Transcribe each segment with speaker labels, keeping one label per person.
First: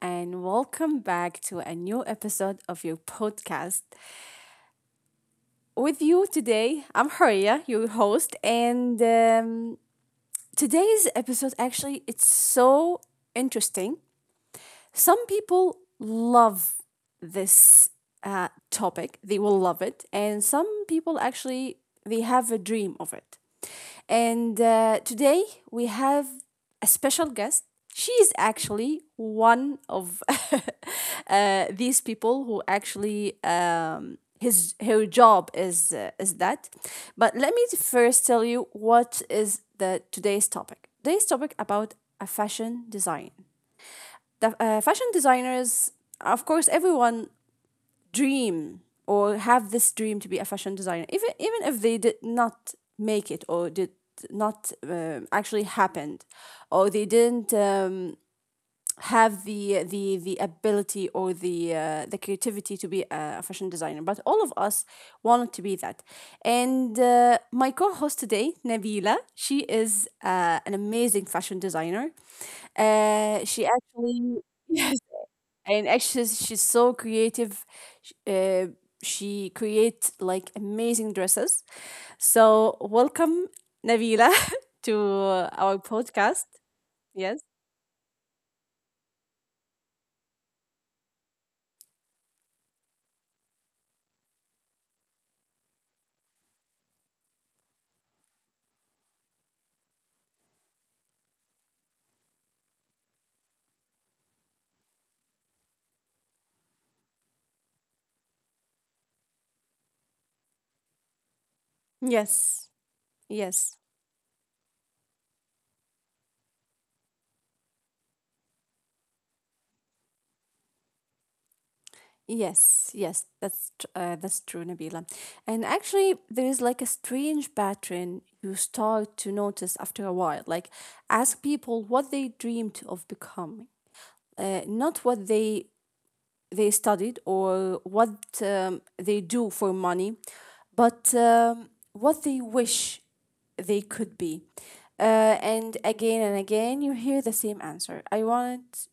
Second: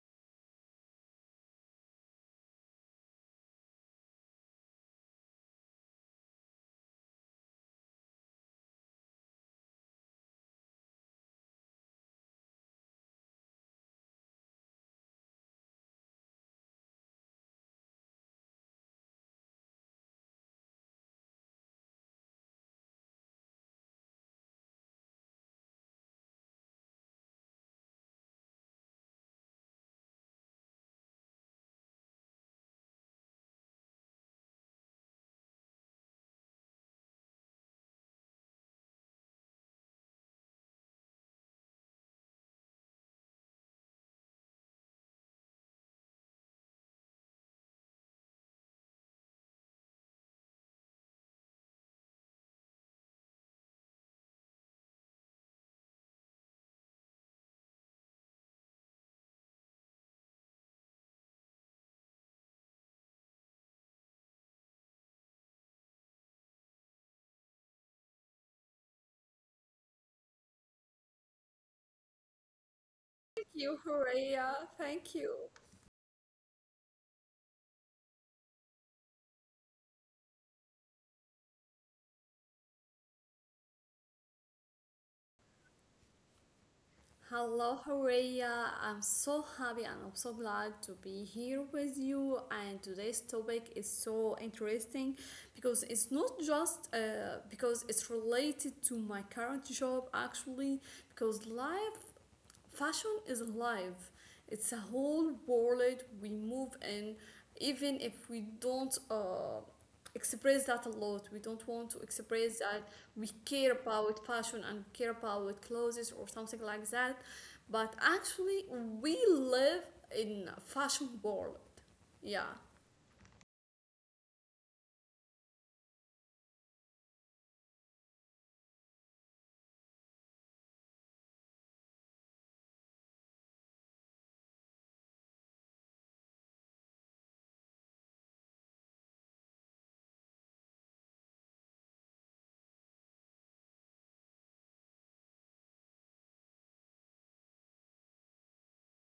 Speaker 1: and welcome back to a new episode of your podcast. With you today, I'm Horia, your host, and today's episode actually it's so interesting. Some people love this topic, they will love it, and some people actually they have a dream of it. And today we have a special guest. She is actually one of these people who actually his her job is that. But let me first tell you what is the today's topic. Today's topic about a fashion design the fashion designers, of course, everyone dream or have this dream to be a fashion designer, even if they did not make it or did not actually happened, or they didn't have the ability or the creativity to be a fashion designer. But all of us wanted to be that. And my co-host today, Nabila, she is an amazing fashion designer.
Speaker 2: Thank you,
Speaker 1: She actually
Speaker 2: Horea. Thank you.
Speaker 1: and actually she's so creative. Sh- uh, she creates like amazing dresses, so welcome Nabila to our podcast. Yes.
Speaker 2: Hello, Horea. I'm so happy and I'm so glad to be here with you. And today's topic is so interesting because it's not just because it's related to my current job, actually, because life Fashion is alive. It's a whole world we move in, even if we don't express that a lot. We don't want to express that
Speaker 1: yes
Speaker 2: we care
Speaker 1: yes
Speaker 2: about fashion and care about clothes or something like that. But actually, we live in a fashion world. Yeah.
Speaker 1: yes yes that's true, Nabila. And actually there is like a strange pattern you start to notice after a while, like ask people what they dreamed of becoming, not what they studied or what they do for money, but what they wish they could be. And again, you hear the same answer. I want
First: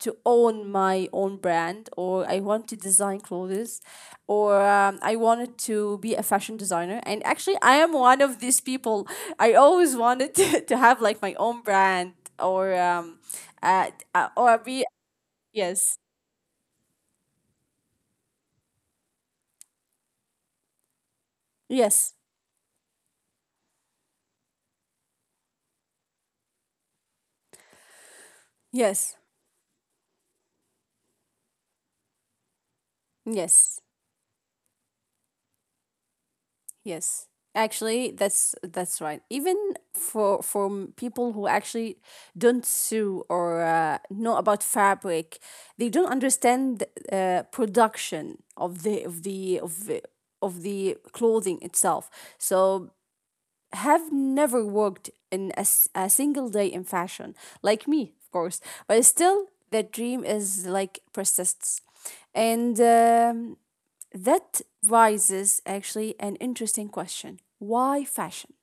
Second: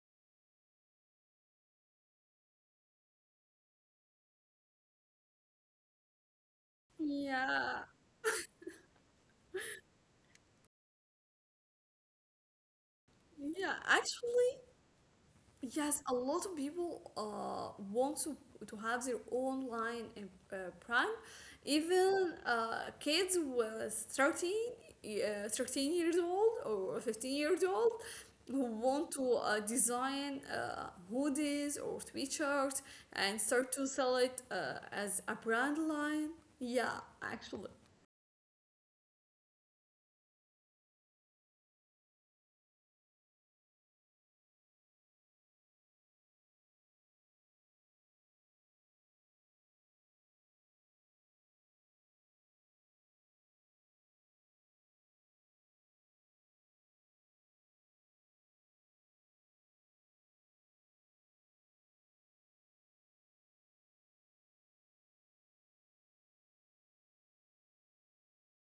Speaker 1: to own my own brand, or I want to design clothes, or I wanted to be a fashion designer. And actually, I
Speaker 2: Yeah.
Speaker 1: am one of these people. I always wanted to, to have like my own brand, or um,
Speaker 2: Yeah. Actually,
Speaker 1: or be yes,
Speaker 2: yes, a lot of people want to, have their own line in Prime.
Speaker 1: yes,
Speaker 2: Even kids with 13, 13 years old or 15 years old who want
Speaker 1: yes.
Speaker 2: to design hoodies or sweatshirts and start
Speaker 1: Yes,
Speaker 2: to sell it as a brand line. Yeah,
Speaker 1: yes.
Speaker 2: actually.
Speaker 1: Actually, that's right. Even for people who actually don't sew or know about fabric, they don't understand production of the clothing itself. So have never worked in a single day in fashion, like me, of course. But still, the dream is like persists, and that raises actually an interesting question. Why fashion?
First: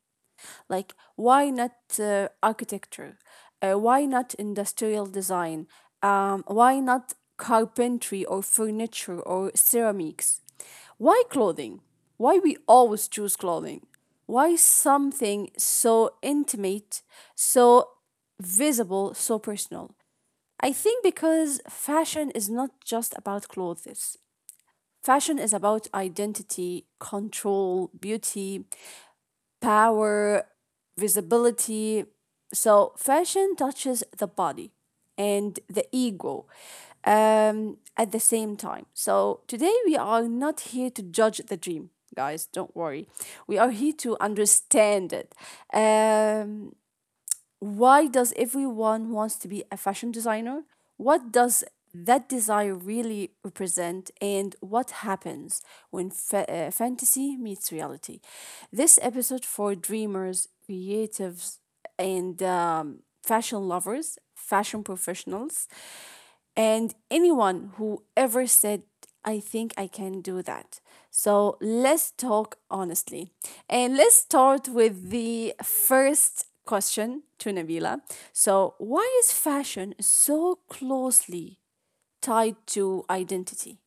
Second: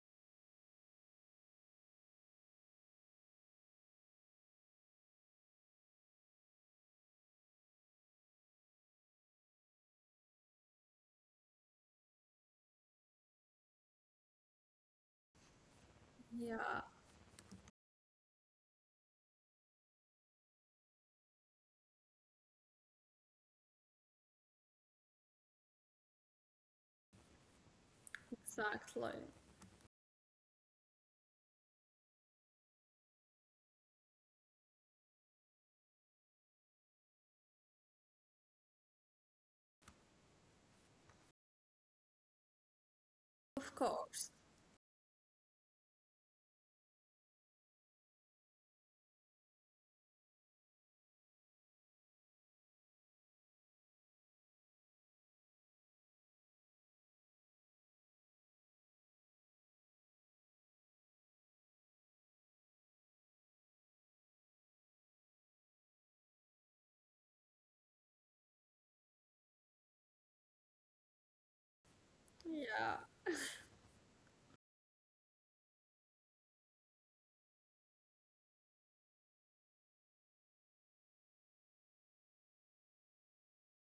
Speaker 1: Like, why not architecture? Why not industrial design? Why not carpentry or furniture or ceramics? Why clothing? Why we always choose clothing? Why something so
Speaker 2: Yeah,
Speaker 1: intimate, so visible, so personal? I think because fashion is not just about clothes. Fashion is about identity, control, beauty,
Speaker 2: exactly.
Speaker 1: power, visibility. So, fashion touches the body and the ego at the same time. So, today we are not here to judge the dream, guys, don't worry. We are
Speaker 2: Of
Speaker 1: here to
Speaker 2: course.
Speaker 1: understand it. Um, why does everyone wants to be a fashion designer, what does that desire really represent, and what happens when fantasy meets reality? This episode for dreamers, creatives, and fashion lovers, fashion professionals, and anyone who ever said, I think I can do that. So let's talk
Speaker 2: Yeah.
Speaker 1: honestly. And let's start with the first question to Nabila. So, why is fashion so closely tied to identity?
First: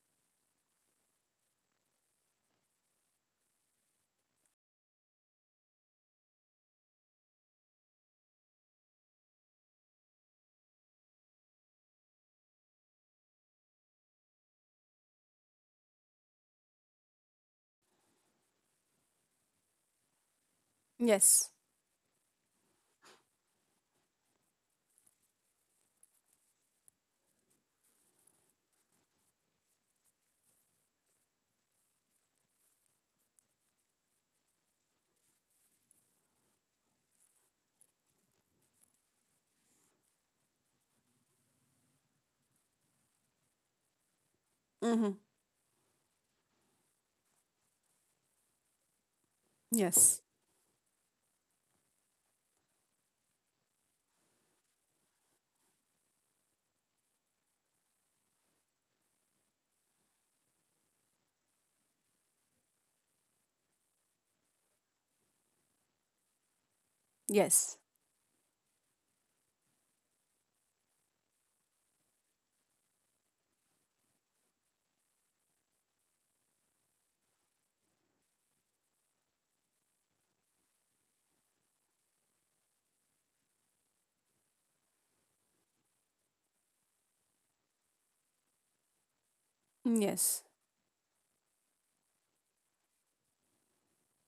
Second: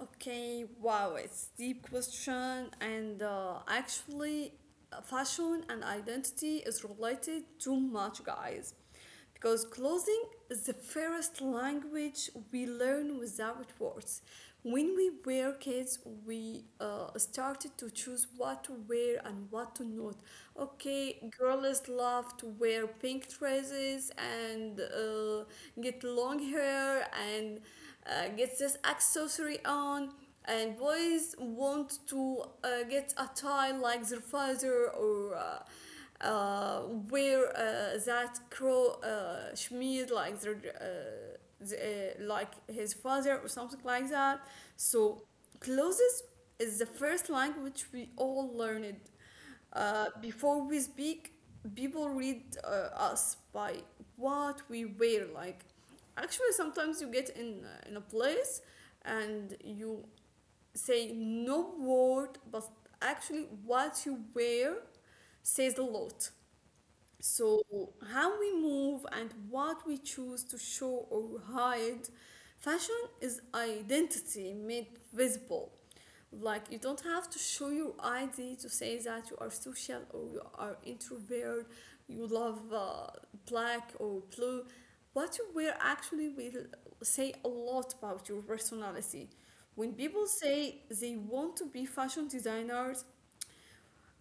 Speaker 2: Okay, wow, it's deep question, and actually, fashion and identity is related too much, guys, because clothing is the first language we learn without words. When we were kids, we started to choose what to wear and what to not. Okay,
Speaker 1: Yes.
Speaker 2: girls love to wear pink dresses and get long hair and gets this accessory on, and boys want to get a tie like their father or wear that crow shmeed like their uh, the, like his father or something like that.
Speaker 1: Mm-hmm.
Speaker 2: So clothes is the first language we all learned
Speaker 1: Yes.
Speaker 2: before we speak. People read us by what we wear. Like, actually, sometimes you get in a place and you say no word, but actually, what you wear says a lot. So,
Speaker 1: Yes.
Speaker 2: how we move and what we choose to show or hide, fashion is identity made visible. Like, you don't have to show your ID to say that you are social or you are introvert, you love black or blue. What you wear actually will say a lot about your personality. When people
Speaker 1: Yes.
Speaker 2: say they want to be fashion designers,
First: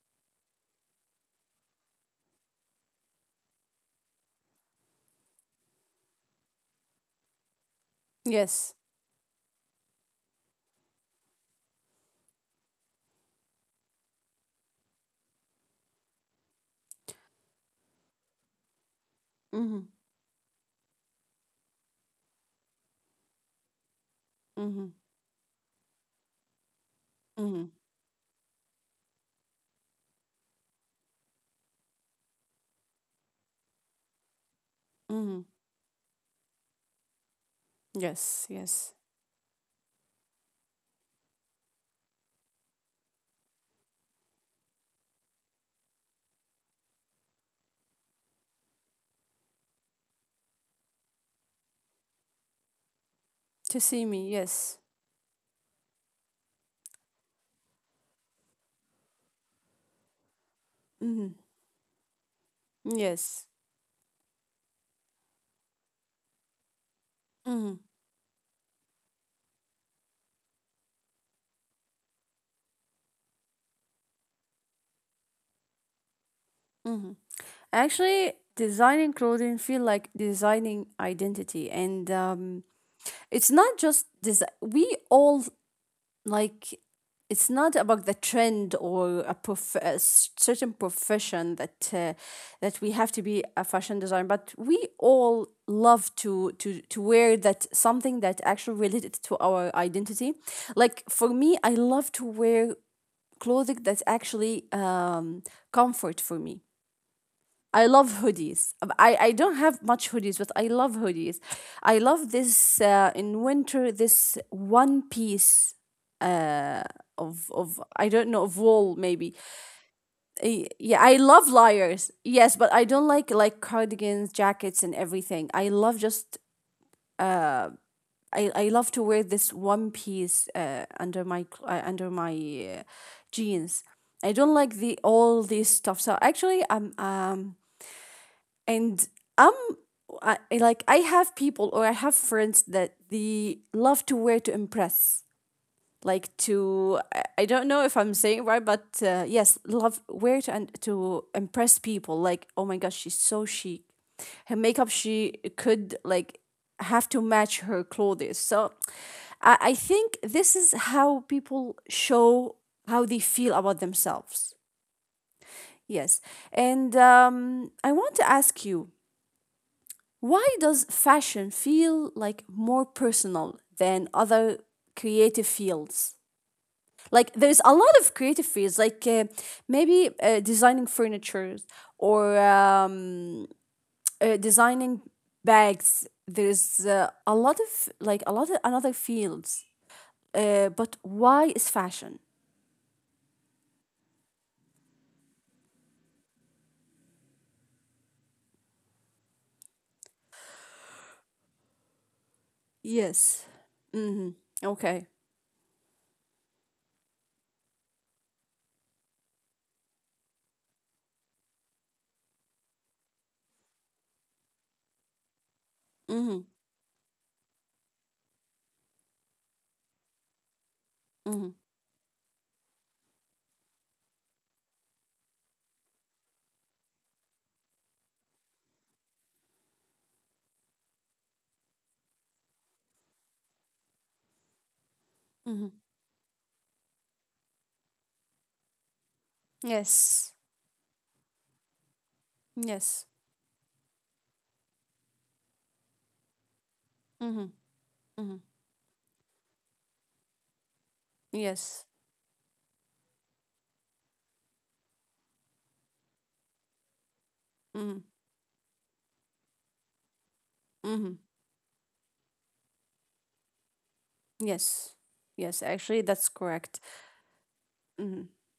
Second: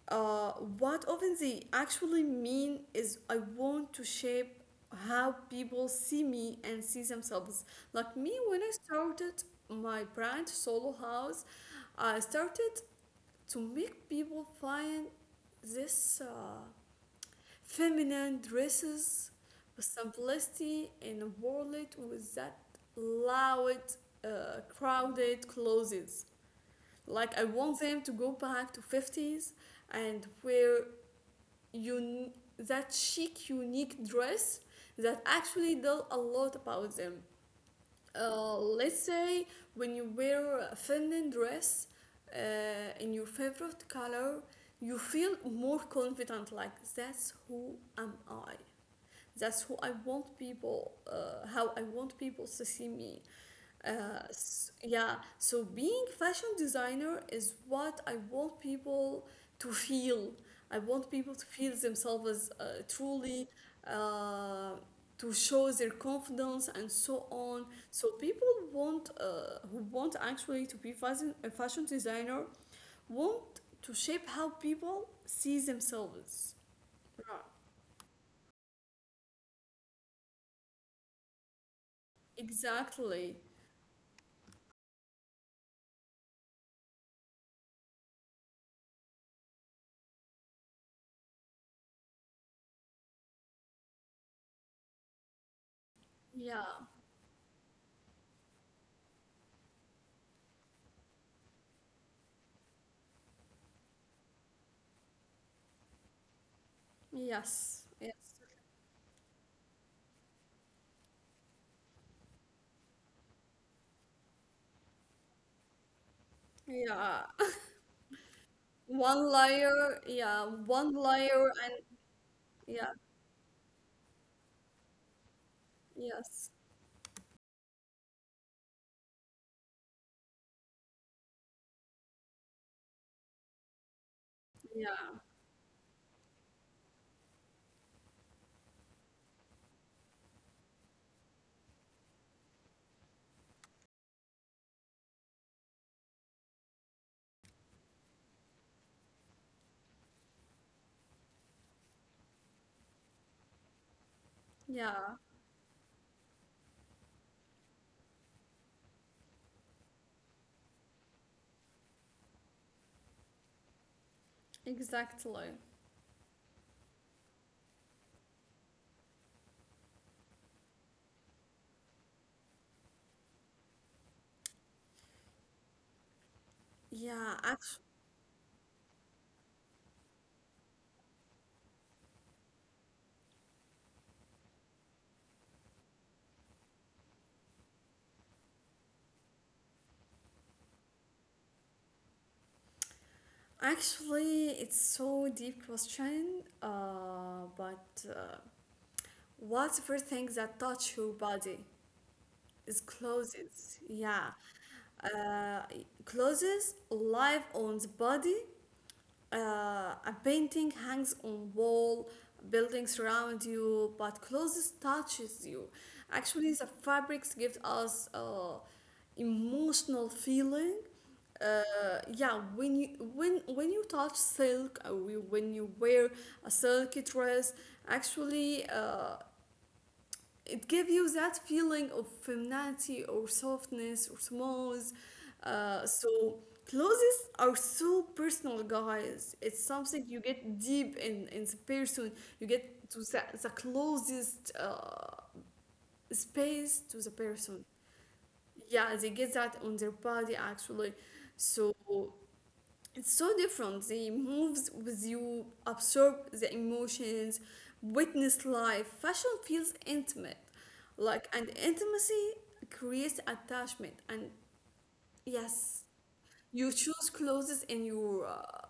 Speaker 2: uh, what often they actually mean is I want to shape how people see me and see themselves. Like me, when I
Speaker 1: Yes.
Speaker 2: started my brand Solo House, I started to make people find this feminine dresses
Speaker 1: Mm-hmm.
Speaker 2: with simplicity in a world with that loud,
Speaker 1: Mm-hmm.
Speaker 2: crowded clothes. Like I
Speaker 1: Mm-hmm.
Speaker 2: want them to go back to 50s and wear un- that chic, unique dress that
Speaker 1: Mm-hmm.
Speaker 2: actually tell a lot about them.
Speaker 1: Yes. Yes.
Speaker 2: Let's say when you wear a feminine dress in your favorite color, you feel more confident. Like that's who am I. That's who I want people. How I want people to see me.
Speaker 1: To see me. Yes.
Speaker 2: Yeah, so being fashion designer is what I want people to feel. I want
Speaker 1: Mm-hmm.
Speaker 2: people to feel themselves
Speaker 1: Yes.
Speaker 2: truly, uh, to show their confidence and so on.
Speaker 1: Mm-hmm.
Speaker 2: So people want who want actually to be a fashion designer want to shape how people see themselves. Right.
Speaker 1: Actually, designing clothing feel like designing identity, and
Speaker 2: Exactly.
Speaker 1: it's not just design. We all like. It's not about the trend or a, prof- a s- certain profession that that we have to be a fashion designer, but we all love to
Speaker 2: Yeah.
Speaker 1: to wear that something that actually related to our identity. Like for me, I love to wear clothing that's actually comfort for me.
Speaker 2: Yes.
Speaker 1: I
Speaker 2: Yes.
Speaker 1: love hoodies. I don't have much hoodies, but I love hoodies. I love this in winter, this one piece uh,
Speaker 2: Yeah.
Speaker 1: of, I don't know, of wool
Speaker 2: One
Speaker 1: maybe.
Speaker 2: layer, yeah, one
Speaker 1: Yeah, I love
Speaker 2: layer, and
Speaker 1: layers. Yes, but I
Speaker 2: yeah,
Speaker 1: don't like cardigans, jackets, and everything. I love just.
Speaker 2: yes,
Speaker 1: I love to wear this one piece under my uh, jeans. I don't like the
Speaker 2: yeah,
Speaker 1: all this stuff. So actually, I'm and I'm I like I have people or I have friends that they love to wear to impress. Like to I don't know if I'm saying it right, but yes, love wear to and to impress people. Like oh my gosh, she's so chic. Her makeup
Speaker 2: yeah,
Speaker 1: she could like have to match her clothes. So I think this is how people show how they feel about themselves.
Speaker 2: exactly.
Speaker 1: Yes, and I want to ask you, why does fashion feel like more personal than other creative fields?
Speaker 2: Yeah,
Speaker 1: Like there's a lot of creative fields, like maybe designing furniture or designing bags. There's a lot of like a lot of another fields. But why is fashion?
Speaker 2: actually, it's so deep question. But what's for things that touch your body is clothes.
Speaker 1: Yes.
Speaker 2: Yeah,
Speaker 1: Mm-hmm. Okay.
Speaker 2: uh, clothes, life on the body. A painting hangs on wall, buildings surround you, but closest touches you. Actually,
Speaker 1: Mm-hmm.
Speaker 2: the fabrics give us emotional feeling.
Speaker 1: Mm-hmm.
Speaker 2: Uh, yeah, when you when you touch silk or when you wear a silky dress, actually. It gives you that feeling of femininity or softness or smooth.
Speaker 1: Mm-hmm.
Speaker 2: So clothes are so personal, guys. It's something you
Speaker 1: Yes.
Speaker 2: get deep in the person. You get to
Speaker 1: Yes.
Speaker 2: the closest space to the
Speaker 1: Mm-hmm.
Speaker 2: person.
Speaker 1: Mm-hmm.
Speaker 2: Yeah, they get that on their body actually. So
Speaker 1: Yes.
Speaker 2: it's so different, they moves with you, absorb the emotions,
Speaker 1: Mm-hmm.
Speaker 2: witness life. Fashion feels intimate,
Speaker 1: Mm-hmm.
Speaker 2: like, and intimacy creates attachment and,
Speaker 1: Yes. Yes,
Speaker 2: yes,
Speaker 1: actually, that's
Speaker 2: you
Speaker 1: correct.
Speaker 2: choose clothes in your
Speaker 1: Hmm.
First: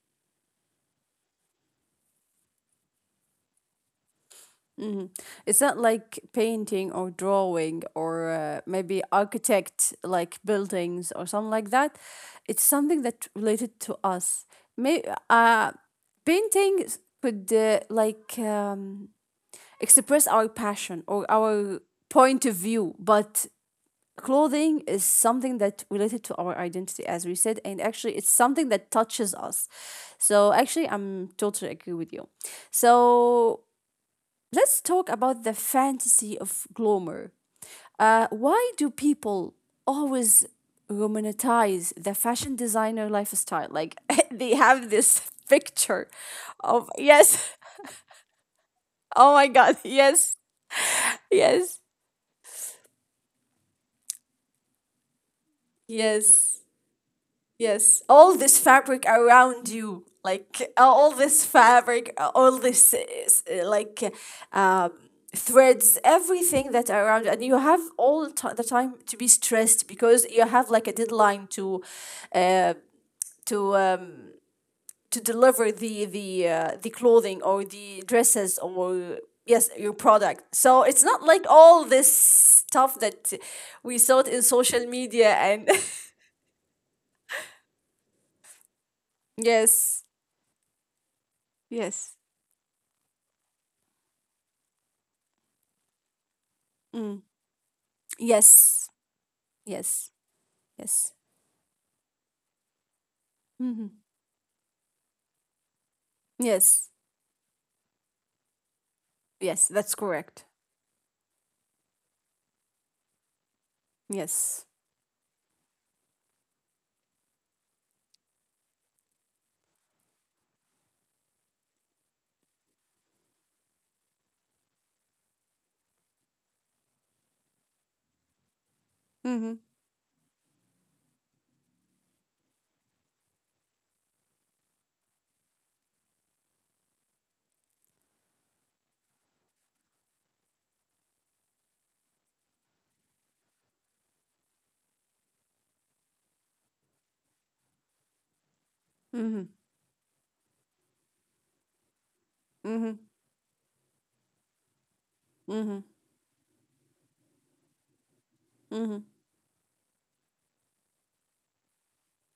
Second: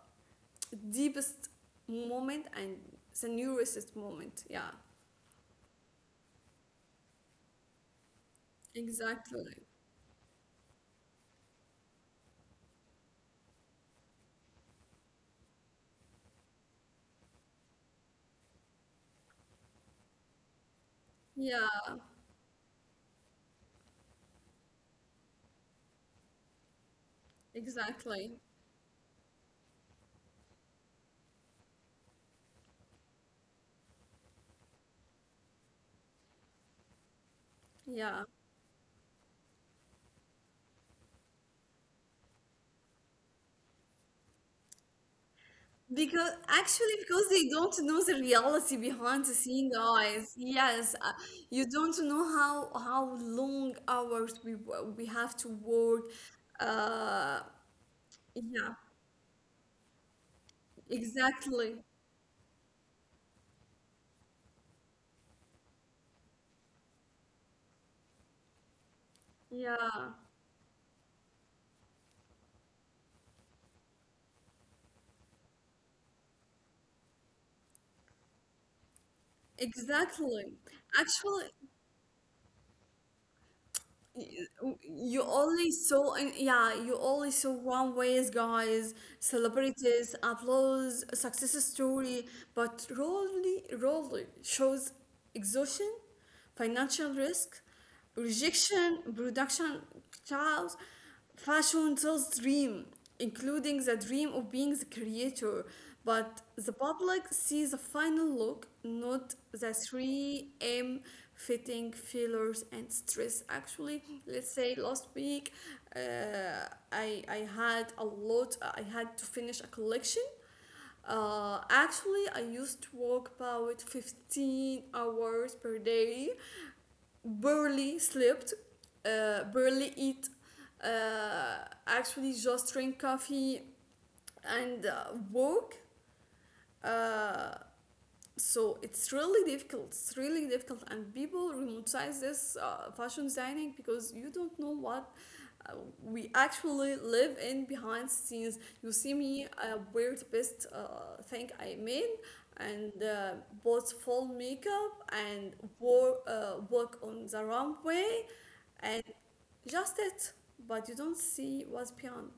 Speaker 2: deepest moment and the newest moment. Yeah.
Speaker 1: Hmm. It's not like painting or drawing or maybe
Speaker 2: Exactly.
Speaker 1: architect like buildings or something like that. It's something that related to us. May uh, painting could like express our passion or our
Speaker 2: Yeah.
Speaker 1: point of view, but clothing is something that related to our identity as we said, and actually it's
Speaker 2: Exactly.
Speaker 1: something that touches us. So actually I'm totally agree with you. So let's talk about the fantasy of glamour.
Speaker 2: Yeah.
Speaker 1: Why do people always romanticize the fashion designer lifestyle, like they have this picture
Speaker 2: Because actually,
Speaker 1: of
Speaker 2: because they
Speaker 1: yes
Speaker 2: don't know the reality behind the
Speaker 1: oh my
Speaker 2: scene,
Speaker 1: god,
Speaker 2: guys.
Speaker 1: yes,
Speaker 2: Yes, you
Speaker 1: yes,
Speaker 2: don't know how long hours we we have to work.
Speaker 1: yes.
Speaker 2: Uh,
Speaker 1: Yes, all this
Speaker 2: yeah,
Speaker 1: fabric around you, like all this
Speaker 2: exactly.
Speaker 1: fabric, all this s- like uh, um, threads, everything that around, you. And you have all the time to be stressed
Speaker 2: Yeah,
Speaker 1: because you have like a deadline to, uh, to um, to deliver the clothing or the dresses or yes your
Speaker 2: exactly.
Speaker 1: product. So it's not like
Speaker 2: Actually,
Speaker 1: all this stuff that we saw it in social media and
Speaker 2: you only saw one ways, guys.
Speaker 1: yes,
Speaker 2: Celebrities applause success
Speaker 1: yes.
Speaker 2: story, but rarely shows exhaustion,
Speaker 1: Mm.
Speaker 2: financial risk,
Speaker 1: Yes.
Speaker 2: rejection, production
Speaker 1: Yes.
Speaker 2: chaos.
Speaker 1: Yes.
Speaker 2: Fashion tells dream,
Speaker 1: Mm-hmm.
Speaker 2: including the dream of being the creator, but the
Speaker 1: Yes.
Speaker 2: public sees the final look, not
Speaker 1: Yes.
Speaker 2: the
Speaker 1: That's correct.
Speaker 2: 3M fitting failures and stress. Actually, let's
Speaker 1: Yes.
Speaker 2: say last week, uh, I had a lot. I had to finish a collection. Actually, I used to work about 15 hours per day, barely slept,
Speaker 1: Mm-hmm.
Speaker 2: barely eat, uh, actually just drink coffee and walk. Uh, so it's really difficult, and people romanticize this fashion designing because you don't know what uh, we actually live in behind scenes. You see me
Speaker 1: Mm-hmm.
Speaker 2: wear the best thing I made and
Speaker 1: Mm-hmm.
Speaker 2: bought full makeup and
Speaker 1: Mm-hmm.
Speaker 2: wore, walk on the runway,
Speaker 1: Mm-hmm.
Speaker 2: and just it, but you don't see what's beyond.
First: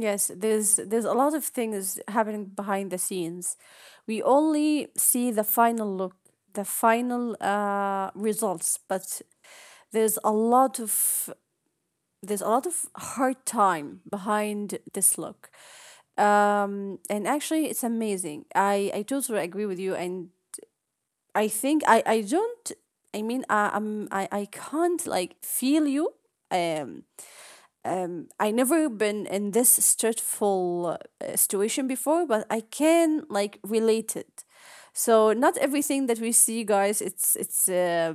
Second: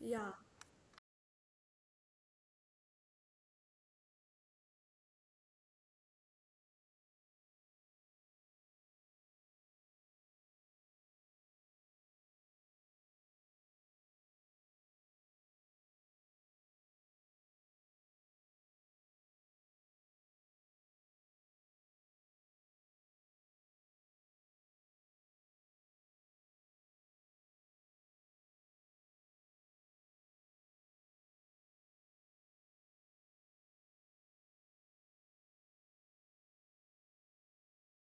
Speaker 2: Yeah.
Speaker 1: There's a lot of things happening behind the scenes. We only see the final look, the final results, but there's a lot of, there's a lot of hard time behind this look. And actually it's amazing, I totally agree with you. And I think I don't, I mean I I'm, I can't like feel you. Um, I never been in this stressful situation before, but I can like relate it. So not everything that we see, guys,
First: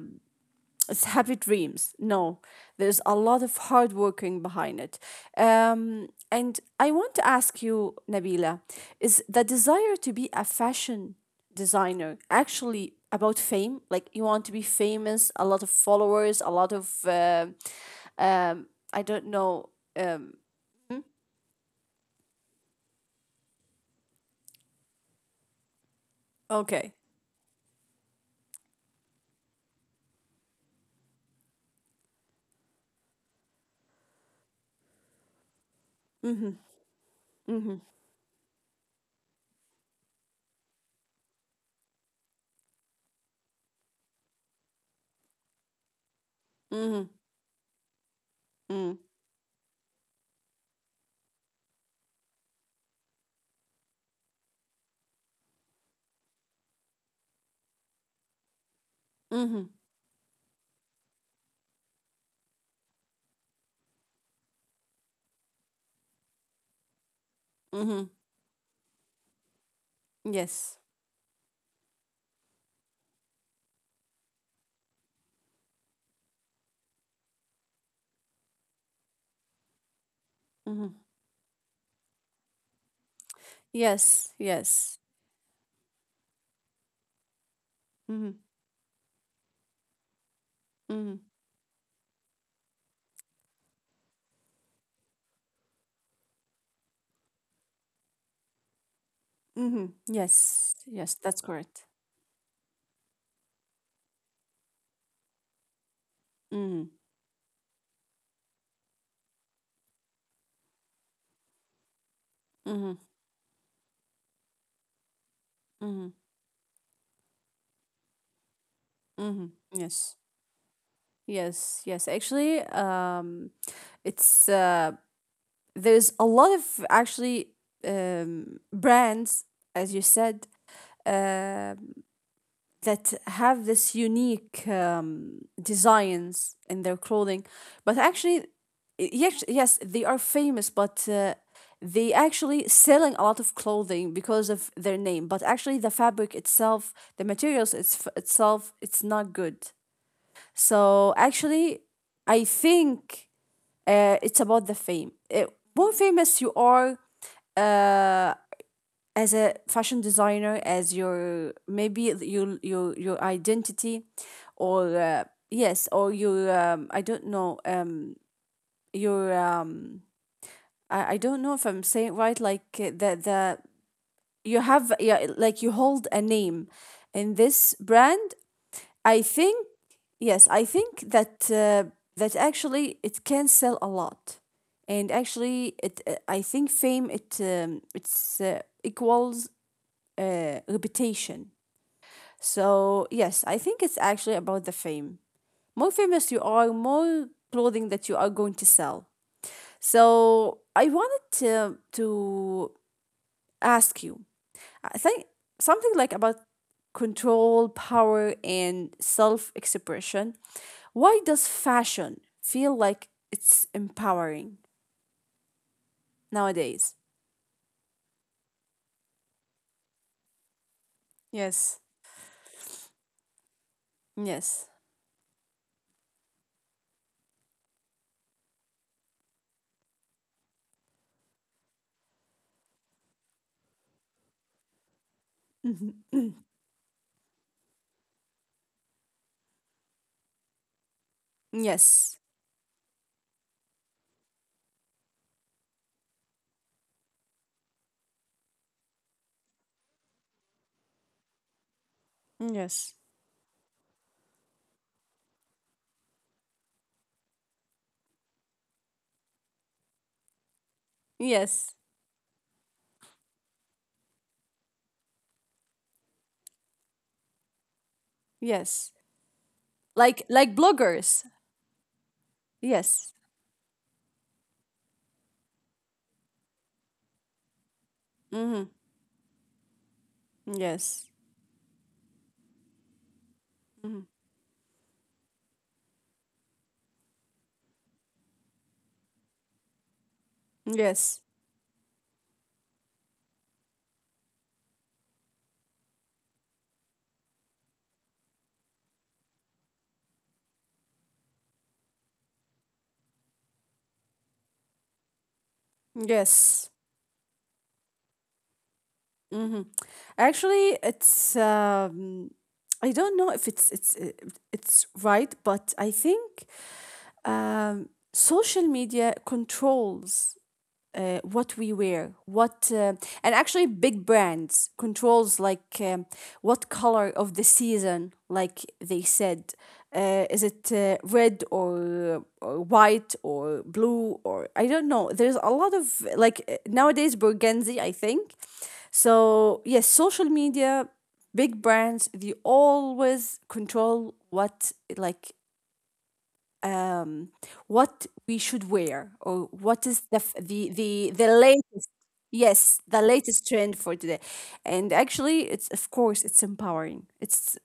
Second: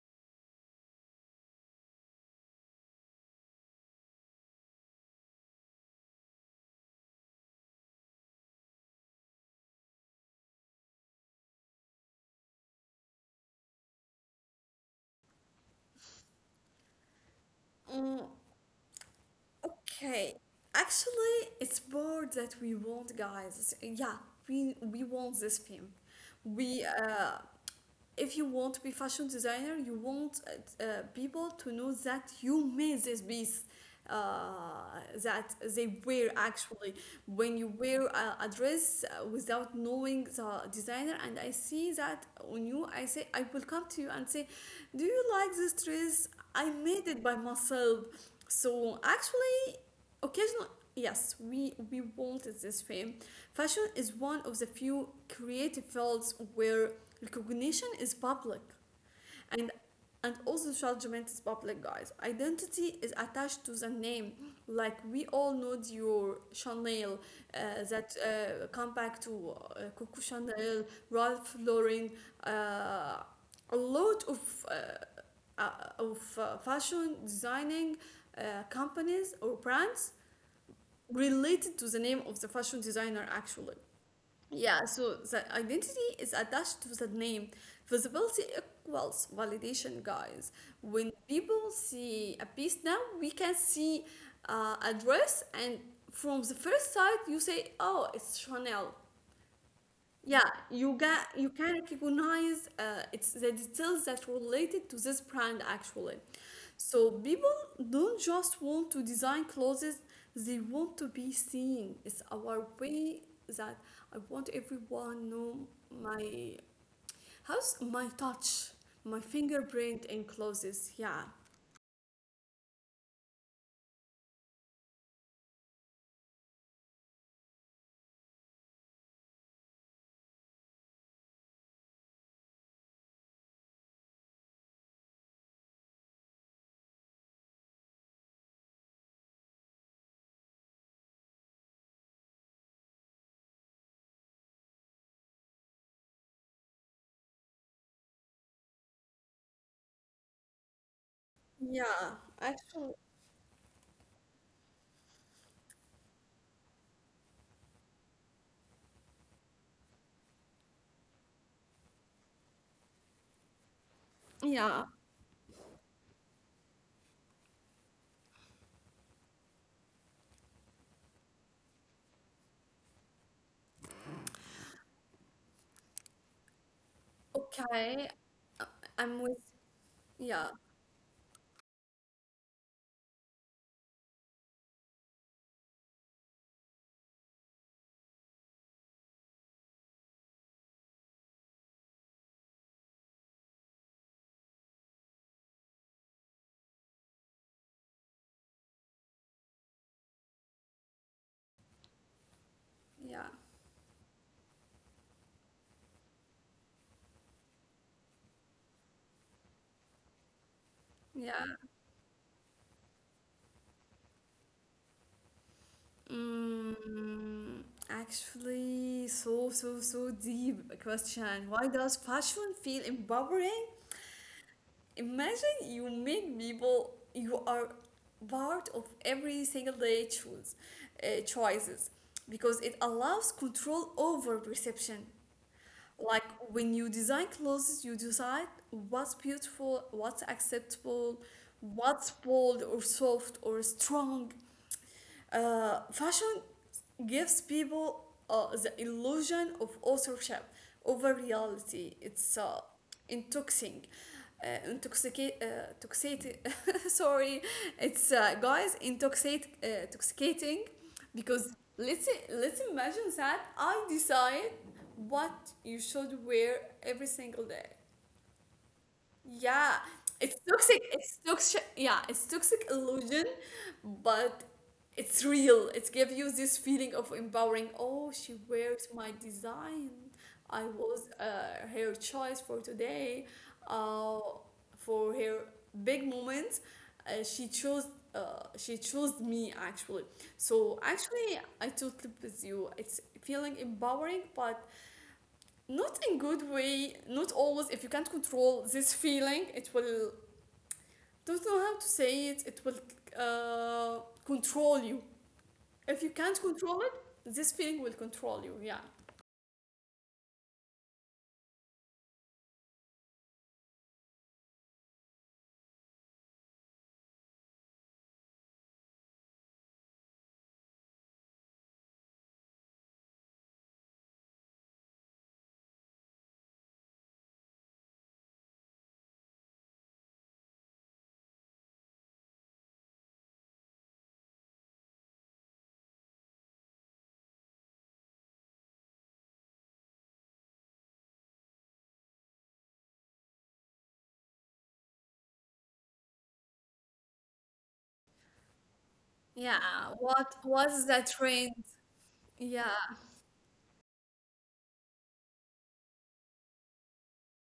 Speaker 1: it's happy dreams. No, there's a lot of hard working behind it. And I want to ask you, Nabila, is the desire to be a fashion designer actually about fame? Like you want to be famous, a lot of followers, a lot of,
Speaker 2: Mm,
Speaker 1: um, I don't know.
Speaker 2: Okay, actually, it's more that we want, guys. Yeah, we want this fame. We
Speaker 1: Okay.
Speaker 2: If you want to be fashion designer, you want people to know that you made this piece uh, that they wear,
Speaker 1: Mm-hmm,
Speaker 2: actually. When you
Speaker 1: mm-hmm,
Speaker 2: wear a dress without knowing the designer, and I see that on you, I say I will come to you and say, do you like this dress? I
Speaker 1: mm-hmm,
Speaker 2: made it by myself.
Speaker 1: mm,
Speaker 2: So actually, occasionally, yes, we wanted this fame. Fashion is one of the few creative fields where recognition is public,
Speaker 1: mm-hmm,
Speaker 2: and and also judgment is public, guys. Identity is attached to the name. Like we all know your Chanel, uh,
Speaker 1: mm-hmm.
Speaker 2: that come back to Coco
Speaker 1: Yes.
Speaker 2: Chanel, Ralph Lauren, uh, a lot uh, uh, of fashion designing uh, companies or brands
Speaker 1: Mm-hmm.
Speaker 2: related to the name of the fashion designer, actually.
Speaker 1: Yes.
Speaker 2: Yeah,
Speaker 1: Yes.
Speaker 2: so the identity is attached to the name.
Speaker 1: Mm-hmm.
Speaker 2: Visibility equals validation, guys. When
Speaker 1: Mm-hmm.
Speaker 2: people see a piece now, we can see a dress, and from the first sight, you say, "Oh, it's Chanel."
Speaker 1: Mm-hmm.
Speaker 2: Yeah,
Speaker 1: Yes. Yes. That's
Speaker 2: you can
Speaker 1: correct.
Speaker 2: recognize it's the details that related to this brand, actually.
Speaker 1: Mhm,
Speaker 2: So people don't just want to design clothes, they want to be seen. It's our
Speaker 1: mhm,
Speaker 2: way that I want everyone know
Speaker 1: mhm,
Speaker 2: my, how's my touch, my
Speaker 1: mhm.
Speaker 2: fingerprint
Speaker 1: Yes,
Speaker 2: in clothes. Yeah.
Speaker 1: yes, yes. Actually, it's there's a lot of actually brands, as you said. Uh. That have this unique designs in their clothing, but actually yes, yes they are famous, but they actually selling a lot of clothing because of their name, but actually the fabric itself, the materials it's itself, it's not good. So actually
Speaker 2: Yeah,
Speaker 1: I
Speaker 2: actually.
Speaker 1: think it's about the fame. More famous you are uh, as a fashion designer as your maybe your identity
Speaker 2: Yeah.
Speaker 1: or yes or your I don't know your I don't know if I'm saying it right like the you have yeah, like you hold a name in this
Speaker 2: Okay,
Speaker 1: brand.
Speaker 2: I'm
Speaker 1: I
Speaker 2: with
Speaker 1: think
Speaker 2: yeah,
Speaker 1: yes, I think that that actually it can sell a lot, and actually it I think fame it it's equals reputation. So, yes, I think it's actually about the fame. More famous you are, more clothing that you are going to sell. So, I wanted to
Speaker 2: yeah,
Speaker 1: ask you, I think something like about control, power, and self expression. Why does
Speaker 2: yeah.
Speaker 1: fashion feel like it's empowering nowadays?
Speaker 2: Mm, Actually, so so so deep question. Why
Speaker 1: Yes.
Speaker 2: does fashion feel empowering?
Speaker 1: Yes.
Speaker 2: Imagine you make people, you are part of every single day choose choices, because it allows control over perception.
Speaker 1: Mhm.
Speaker 2: Like when you design clothes, you decide what's beautiful, what's acceptable, what's
Speaker 1: Yes.
Speaker 2: bold or soft or strong. Fashion gives people the illusion of authorship over reality. It's
Speaker 1: Yes.
Speaker 2: intoxicating. Intoxicate, toxicate, sorry, it's guys, intoxicate, intoxicating, because
Speaker 1: Yes.
Speaker 2: let's imagine that I decide what you should wear every single day.
Speaker 1: Yes.
Speaker 2: Yeah,
Speaker 1: Like
Speaker 2: it's toxic.
Speaker 1: bloggers.
Speaker 2: It's toxic. Yeah, it's toxic
Speaker 1: Yes.
Speaker 2: illusion, but it's real. It gives you this feeling of empowering. Oh, she
Speaker 1: Mm-hmm.
Speaker 2: wears my design. I
Speaker 1: Yes.
Speaker 2: was her choice for today.
Speaker 1: Mm-hmm.
Speaker 2: Uh, for her big moment, she chose. She chose me, actually. So
Speaker 1: Yes.
Speaker 2: actually, I totally with you. It's feeling empowering, but not in good way, not always. If you can't control this feeling, it will, don't know how to say it, it will control you. If you can't
Speaker 1: Yes.
Speaker 2: control it, this feeling will control you. Yeah.
Speaker 1: Mm-hmm. Actually, it's I don't know if it's right, but I think social media controls what we wear, what and actually big brands controls, like, what color of the season, like they said, is it red, or white or blue or I don't know. There's a lot of, like, nowadays burgundy, I think. So yes, social media, big brands, they always control what, like, um, what we should wear or what is
Speaker 2: Yeah,
Speaker 1: the f-
Speaker 2: what
Speaker 1: the
Speaker 2: was
Speaker 1: the,
Speaker 2: that
Speaker 1: the
Speaker 2: trend?
Speaker 1: latest. Yes,
Speaker 2: Yeah.
Speaker 1: the latest trend for today. And actually, it's, of course, it's empowering. It's,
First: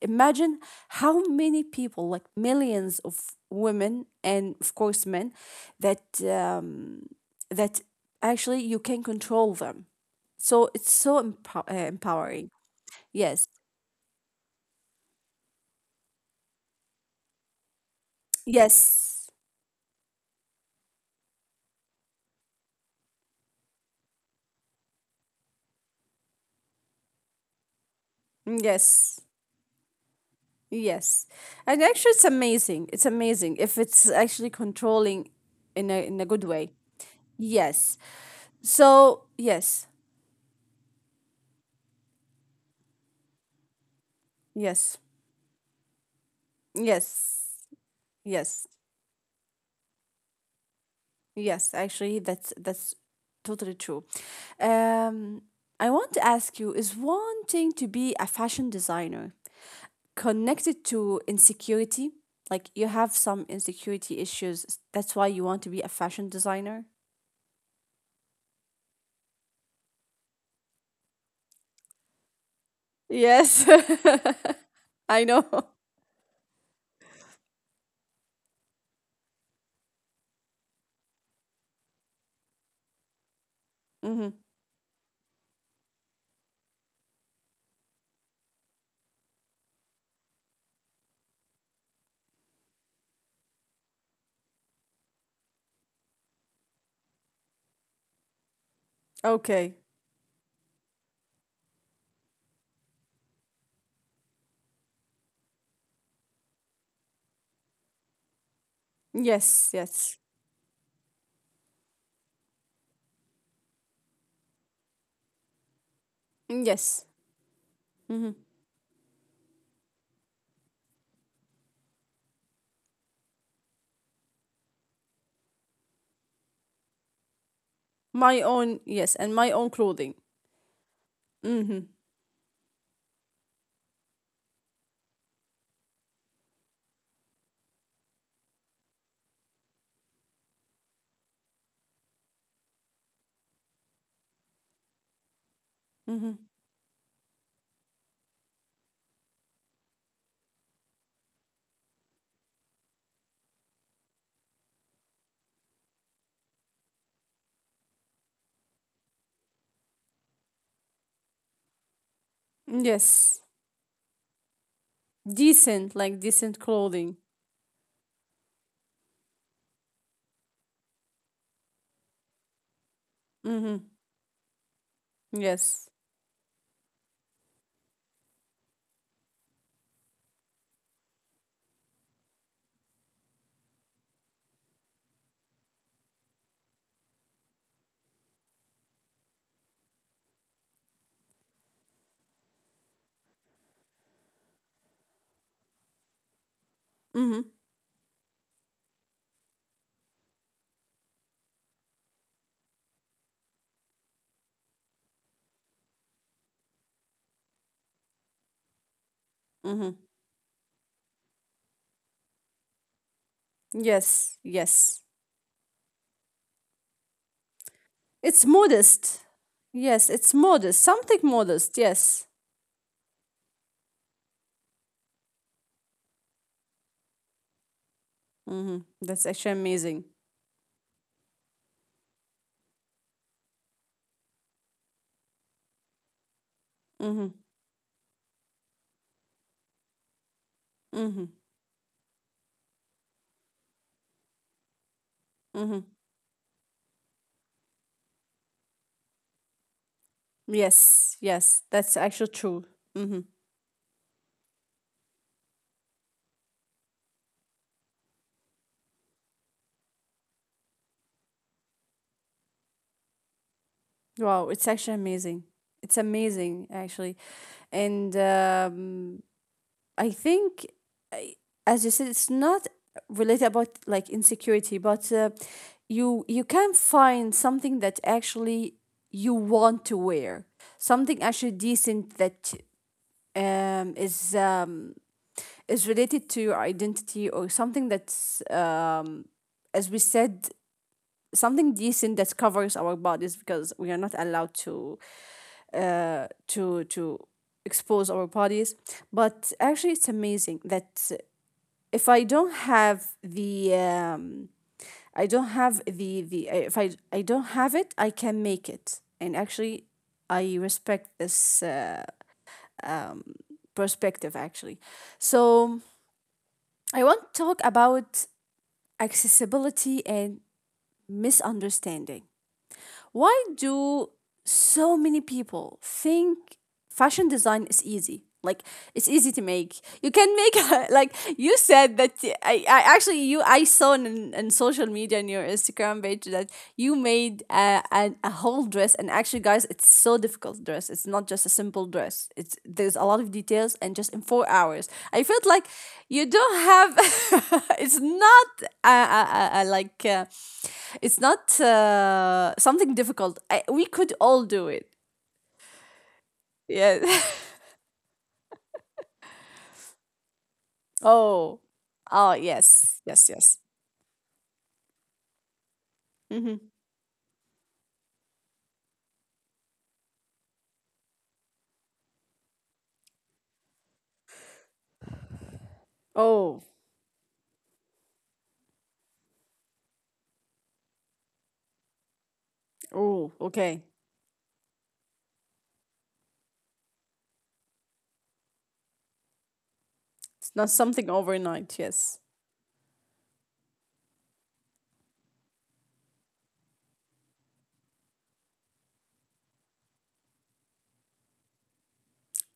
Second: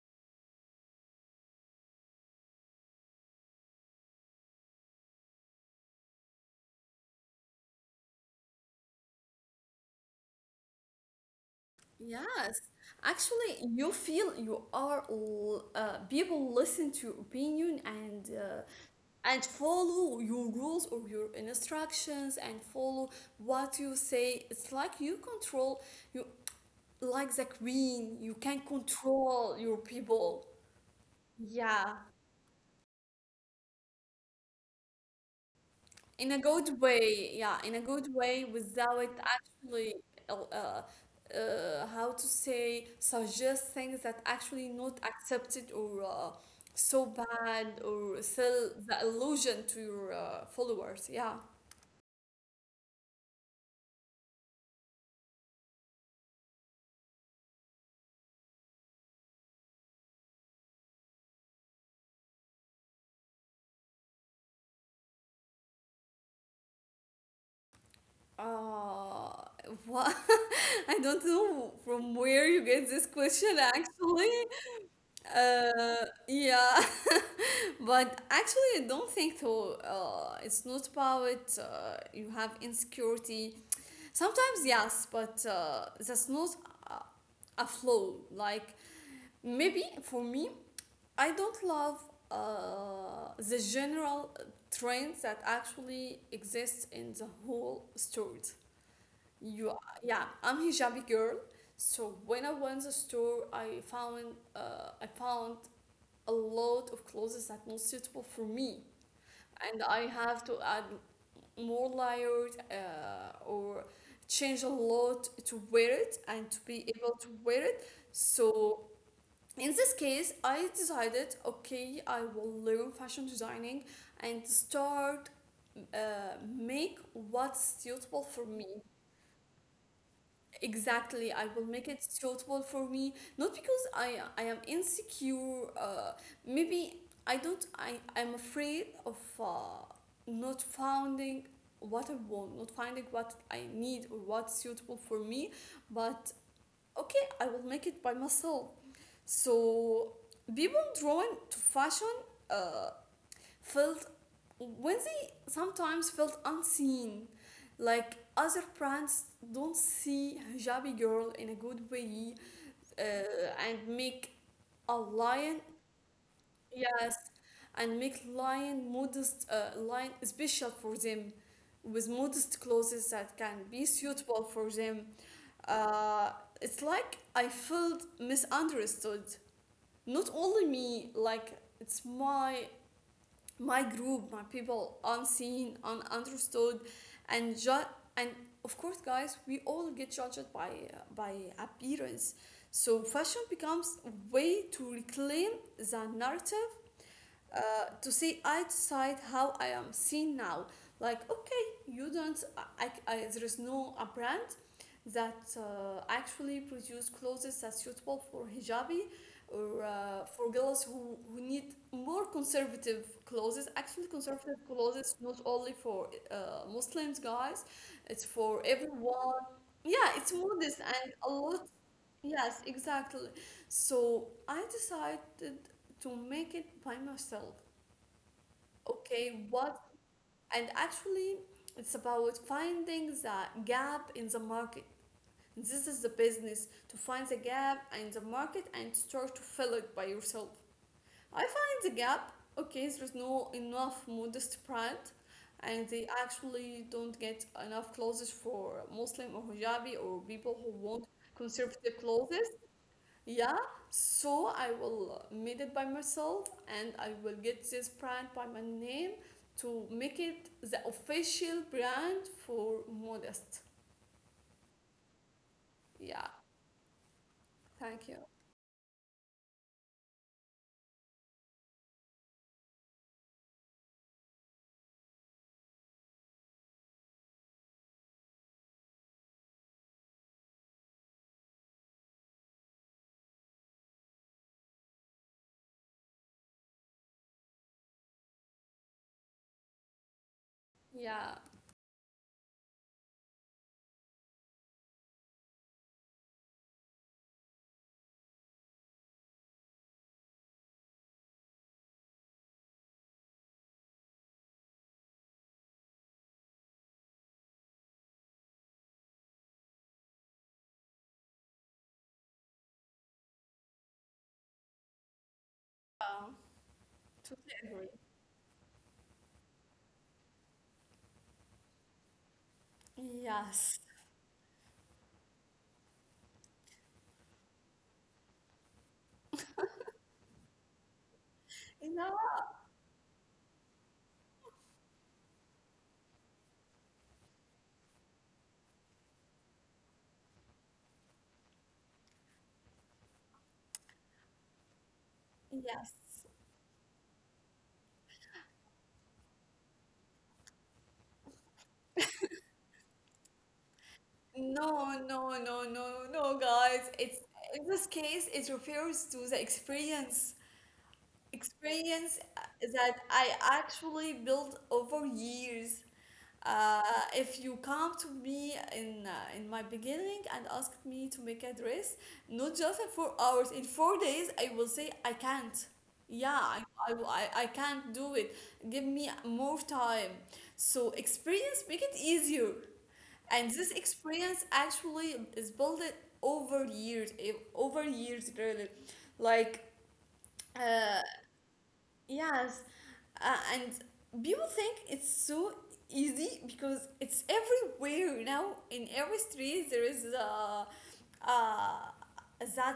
Speaker 1: imagine how many people, like millions of women, and of course men, that um, that actually you can control them. So it's so empowering.
Speaker 2: Yes,
Speaker 1: Yes,
Speaker 2: actually, you feel people listen to your opinion
Speaker 1: yes,
Speaker 2: and follow your rules or your instructions and follow what you say. It's like you control you, like the queen. You can
Speaker 1: yes.
Speaker 2: control your people.
Speaker 1: Yes. And
Speaker 2: Yeah.
Speaker 1: actually, it's amazing. It's amazing if it's actually controlling in a
Speaker 2: In a
Speaker 1: good
Speaker 2: good
Speaker 1: way.
Speaker 2: way, yeah, in a good
Speaker 1: Yes.
Speaker 2: way, without
Speaker 1: So
Speaker 2: actually
Speaker 1: yes.
Speaker 2: uh, uh, how to say suggest things that actually not
Speaker 1: Yes.
Speaker 2: accepted or so
Speaker 1: Yes.
Speaker 2: bad or sell
Speaker 1: Yes.
Speaker 2: the illusion to your followers. Yeah.
Speaker 1: Yes. Actually, that's totally true. Um I want to ask you, is wanting to be a fashion designer connected to insecurity? Like, you have some insecurity issues, that's why you want to be a fashion designer?
Speaker 2: uh, what? I don't know from where you get this question,
Speaker 1: Yes.
Speaker 2: actually.
Speaker 1: I know.
Speaker 2: Yeah. But actually, I don't think though, it's not about you have insecurity.
Speaker 1: Mm-hmm.
Speaker 2: Sometimes, yes, but that's not a, a flaw. Like, maybe for me, I don't love the general trend that actually exists in the whole store. You,
Speaker 1: Okay.
Speaker 2: yeah, I'm hijabi girl. So when I went to the store, I found a lot of clothes that not suitable for me and
Speaker 1: Yes,
Speaker 2: I
Speaker 1: yes.
Speaker 2: have to add more layers or change a lot to wear it and to be able
Speaker 1: Yes.
Speaker 2: to wear it.
Speaker 1: Mm-hmm.
Speaker 2: So in this case, I decided okay, I will learn fashion designing and start make what's suitable for
Speaker 1: My
Speaker 2: me.
Speaker 1: own, yes, and my own clothing.
Speaker 2: Exactly, I will make
Speaker 1: Mm-hmm.
Speaker 2: it suitable for me, not because I am insecure. Maybe I don't. I'm afraid of not finding what I want, not finding what I need or what's suitable for me. But
Speaker 1: Mm-hmm.
Speaker 2: okay, I will make it by myself. So people drawn to fashion. Uh, felt Wednesday sometimes felt unseen. Like other brands don't see hijabi girl in a good way
Speaker 1: Yes.
Speaker 2: and make a lion,
Speaker 1: Decent, like decent
Speaker 2: yes,
Speaker 1: clothing.
Speaker 2: and make lion modest, lion special for them with modest clothes that can be
Speaker 1: Mm-hmm.
Speaker 2: suitable for them.
Speaker 1: Yes.
Speaker 2: Uh, it's like I felt misunderstood. Not only me, like it's my group, my people, unseen, ununderstood, and ju- and of course, guys, we all get judged by appearance. So fashion becomes a way to reclaim the narrative, uh,
Speaker 1: Mm-hmm.
Speaker 2: to see eye to side how I am seen now. Like, okay, you don't, there is no a brand that actually produce clothes that's suitable for hijabi or
Speaker 1: Mm-hmm.
Speaker 2: for girls who need more conservative clothes. Actually,
Speaker 1: Yes,
Speaker 2: conservative
Speaker 1: yes.
Speaker 2: clothes not only for Muslims guys, it's
Speaker 1: It's
Speaker 2: for
Speaker 1: modest.
Speaker 2: everyone.
Speaker 1: Yes,
Speaker 2: Yeah, it's
Speaker 1: it's
Speaker 2: modest
Speaker 1: modest.
Speaker 2: and
Speaker 1: Something
Speaker 2: a lot.
Speaker 1: modest, yes.
Speaker 2: Yes, exactly. So I decided to make it by myself.
Speaker 1: Mm-hmm.
Speaker 2: Okay,
Speaker 1: That's actually
Speaker 2: what?
Speaker 1: amazing.
Speaker 2: And actually, it's about finding the gap in the market. This is the business to find the
Speaker 1: Mm-hmm.
Speaker 2: gap in the market and start to fill it by yourself. I
Speaker 1: Mm-hmm.
Speaker 2: find the gap. Okay, there's no enough modest brand, and they
Speaker 1: Mm-hmm.
Speaker 2: actually don't get enough clothes for Muslim or hijabi or people who want
Speaker 1: Yes, yes.
Speaker 2: conservative
Speaker 1: That's
Speaker 2: clothes.
Speaker 1: actually true. Mm-hmm.
Speaker 2: Yeah, so I will made it by myself and I will get this brand by my name to make it the official brand for modest.
Speaker 1: Wow, it's actually amazing. It's
Speaker 2: Yeah,
Speaker 1: amazing, actually.
Speaker 2: thank you.
Speaker 1: And I think, as you said, it's not related about, like, insecurity, but you can find something that actually you want to wear, something actually decent that um, is um, is related to your identity or something that's, as we said,
Speaker 2: Yeah,
Speaker 1: something decent that covers our bodies because we are not allowed to expose our bodies. But actually, it's amazing that if I don't have the, I don't have the, if I don't have it, I can make it. And actually, I respect this perspective, actually. So
Speaker 2: um,
Speaker 1: I want
Speaker 2: totally
Speaker 1: to talk
Speaker 2: agree.
Speaker 1: about accessibility and misunderstanding. Why
Speaker 2: Yes.
Speaker 1: do so many people think fashion design is easy? Like, it's easy to make. You can make like you
Speaker 2: You know
Speaker 1: said that
Speaker 2: what?
Speaker 1: I actually, you I saw in social media on your Instagram page that you made a whole dress, and actually, guys, it's so difficult to dress. It's not just a simple dress. It's there's a lot of details, and just in 4 hours, I felt like
Speaker 2: Yes.
Speaker 1: you don't have. It's not uh, uh, uh, uh, like uh, it's not something difficult. I, we could all do
Speaker 2: No,
Speaker 1: it.
Speaker 2: no, no, no, no, guys. It's
Speaker 1: Yeah.
Speaker 2: in this case, it refers to the experience
Speaker 1: Oh.
Speaker 2: experience
Speaker 1: Oh
Speaker 2: that
Speaker 1: yes.
Speaker 2: I
Speaker 1: Yes. Yes.
Speaker 2: actually built over years. Uh, if you come to me in my beginning and ask me to make a dress, not just in 4 hours, in 4 days, I will say I can't. Yeah, I,
Speaker 1: Oh.
Speaker 2: I, I I can't do it. Give me more time. So experience make it easier. And
Speaker 1: Oh.
Speaker 2: this
Speaker 1: Okay.
Speaker 2: experience actually is built over years, eh, over years really. Like,
Speaker 1: It's not
Speaker 2: uh,
Speaker 1: something overnight. Yes.
Speaker 2: yes, and people think it's so easy because it's everywhere, you know. In every street, there is a, uh,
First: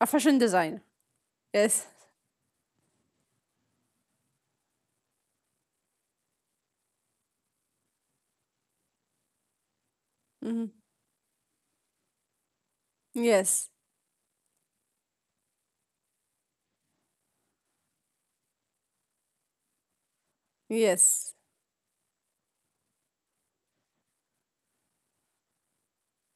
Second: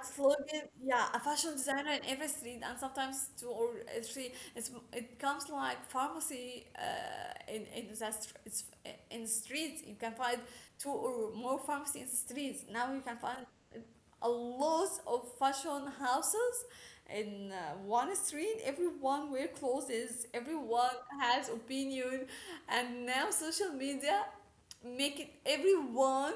Speaker 1: A fashion
Speaker 2: slogan.
Speaker 1: designer.
Speaker 2: Yeah, a fashion
Speaker 1: Yes.
Speaker 2: designer in every street, and sometimes two or three. It's it comes like pharmacy. In that it's in streets you can find
Speaker 1: Hmm.
Speaker 2: two or more pharmacies. In the streets. Now you can find
Speaker 1: Yes.
Speaker 2: a lot of fashion houses in one street, everyone wear clothes, everyone
Speaker 1: Yes.
Speaker 2: has opinion, and now social media make it everyone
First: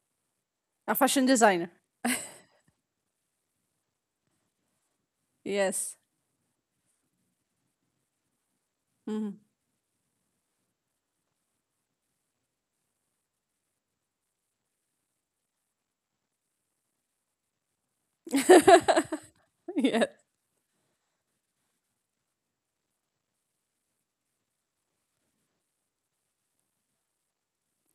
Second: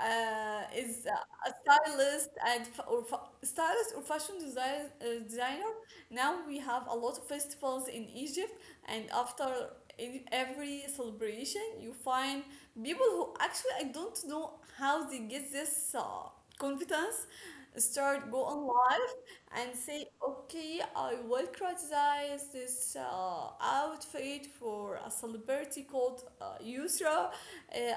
Speaker 2: uh,
Speaker 1: A
Speaker 2: is
Speaker 1: fashion
Speaker 2: uh, a
Speaker 1: designer.
Speaker 2: stylist and stylist or fashion design, designer.
Speaker 1: Yes.
Speaker 2: Now we have a lot of festivals in Egypt, and
Speaker 1: Mhm.
Speaker 2: after in every celebration, you find people who actually I don't know how they get this confidence. Start go on live and say,
Speaker 1: Yes.
Speaker 2: okay, I will criticize this outfit for a celebrity called Yusra,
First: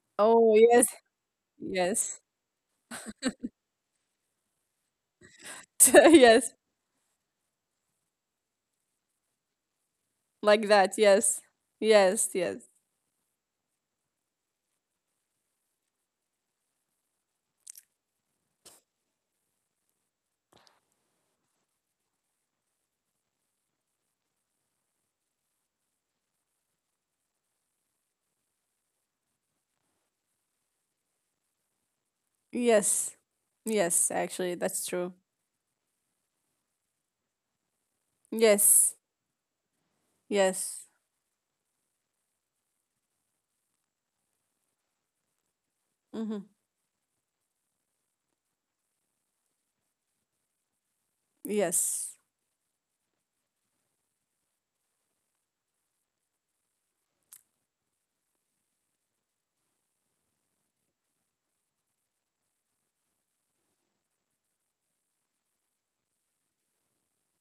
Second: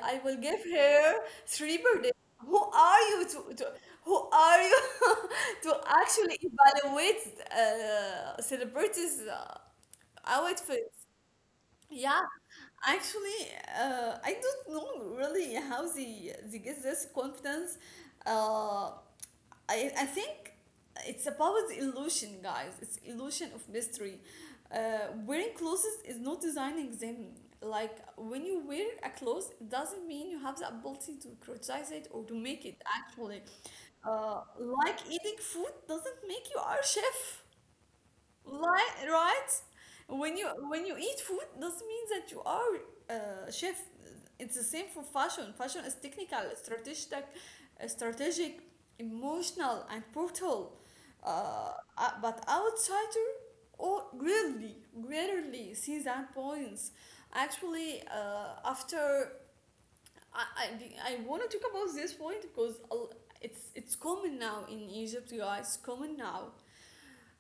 Speaker 2: I will
Speaker 1: Oh,
Speaker 2: give
Speaker 1: yes.
Speaker 2: her three
Speaker 1: Yes.
Speaker 2: birthdays. Who are you to who are you to
Speaker 1: Yes.
Speaker 2: actually evaluate celebrities'
Speaker 1: Like that.
Speaker 2: outfits?
Speaker 1: Yes. Yes.
Speaker 2: Yeah,
Speaker 1: Yes.
Speaker 2: actually, I don't know really how they get this confidence. Uh, I think it's about the illusion, guys. It's illusion of mystery. Wearing clothes is not designing them. Like when you wear a clothes, it doesn't mean you have the ability to criticize it or to make it
Speaker 1: Yes.
Speaker 2: actually.
Speaker 1: Yes. Actually, that's
Speaker 2: Like
Speaker 1: true.
Speaker 2: eating food doesn't make you our chef.
Speaker 1: Yes.
Speaker 2: Like, right?
Speaker 1: Yes.
Speaker 2: When you eat food doesn't mean that you are a chef. It's the same for fashion. Fashion is technical,
Speaker 1: Hmm.
Speaker 2: strategic, emotional, and brutal. Uh,
Speaker 1: Yes.
Speaker 2: but outsider or rarely, rarely see that points. Actually, after I, I, I want to talk about this point because it's common now in Egypt, guys. Common now,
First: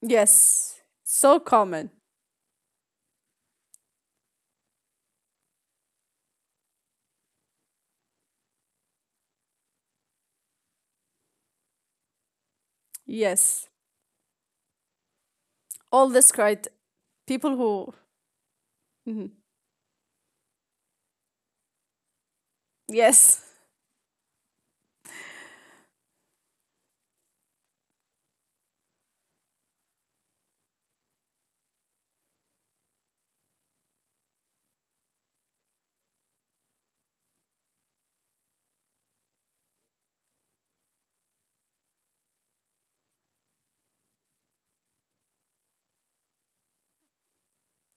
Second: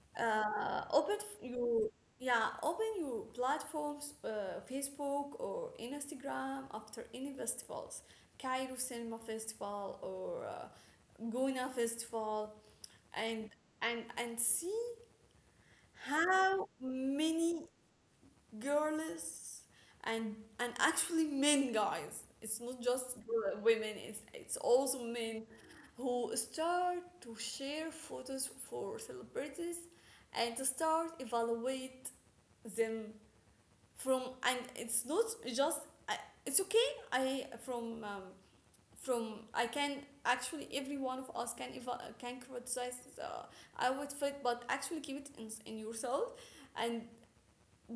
Speaker 1: Yes.
Speaker 2: open
Speaker 1: So
Speaker 2: your,
Speaker 1: common.
Speaker 2: yeah, open your platforms, Facebook or Instagram after any festivals, Cairo Cinema Festival or Guna Festival, and
Speaker 1: Yes.
Speaker 2: and see
Speaker 1: All this
Speaker 2: how
Speaker 1: cried people
Speaker 2: many
Speaker 1: who. Mhm.
Speaker 2: girls and actually men, guys, it's not just
Speaker 1: Yes.
Speaker 2: women, it's also men who start to share photos for celebrities and to start evaluate them from and it's not just I- it's okay, I from I can actually every one of us can can criticize the outfit, but actually keep it in yourself and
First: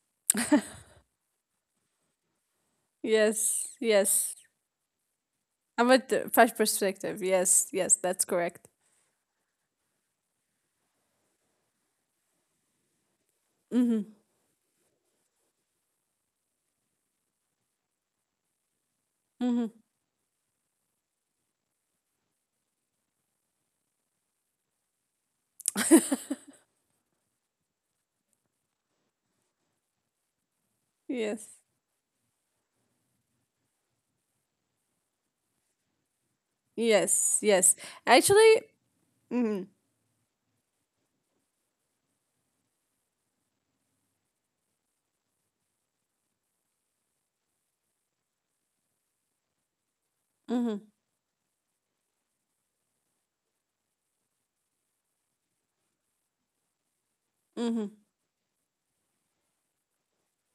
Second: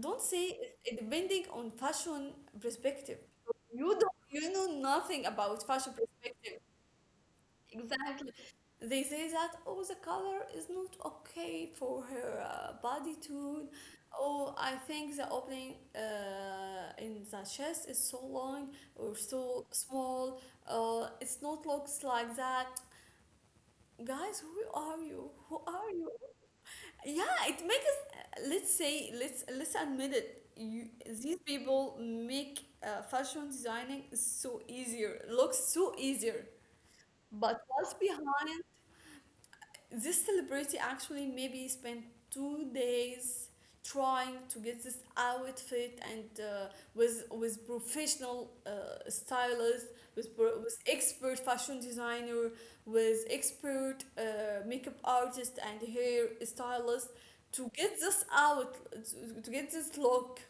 Speaker 2: don't say it depending on fashion perspective.
Speaker 1: Yes.
Speaker 2: You don't,
Speaker 1: Yes.
Speaker 2: you know nothing about
Speaker 1: I'm
Speaker 2: fashion
Speaker 1: with the fresh
Speaker 2: perspective.
Speaker 1: perspective. Yes. Yes. That's
Speaker 2: Exactly.
Speaker 1: correct.
Speaker 2: They say that, oh, the color is not okay for her body tone.
Speaker 1: Mm-hmm.
Speaker 2: Oh, I think the opening in the chest is so long or so
Speaker 1: Mm-hmm.
Speaker 2: small. It's not looks like that. Guys, who are you? Who are you? Yeah, it, let's say, let's admit it, you, these
Speaker 1: Yes.
Speaker 2: people make fashion designing so easier, looks so easier,
Speaker 1: Yes,
Speaker 2: but
Speaker 1: yes.
Speaker 2: what's behind
Speaker 1: Actually, mhm,
Speaker 2: this celebrity actually maybe spent 2 days trying to get this outfit and with professional stylist, with, with
Speaker 1: mhm,
Speaker 2: expert fashion designer with expert makeup artist and hair stylist to
Speaker 1: mhm,
Speaker 2: get this out to get this look,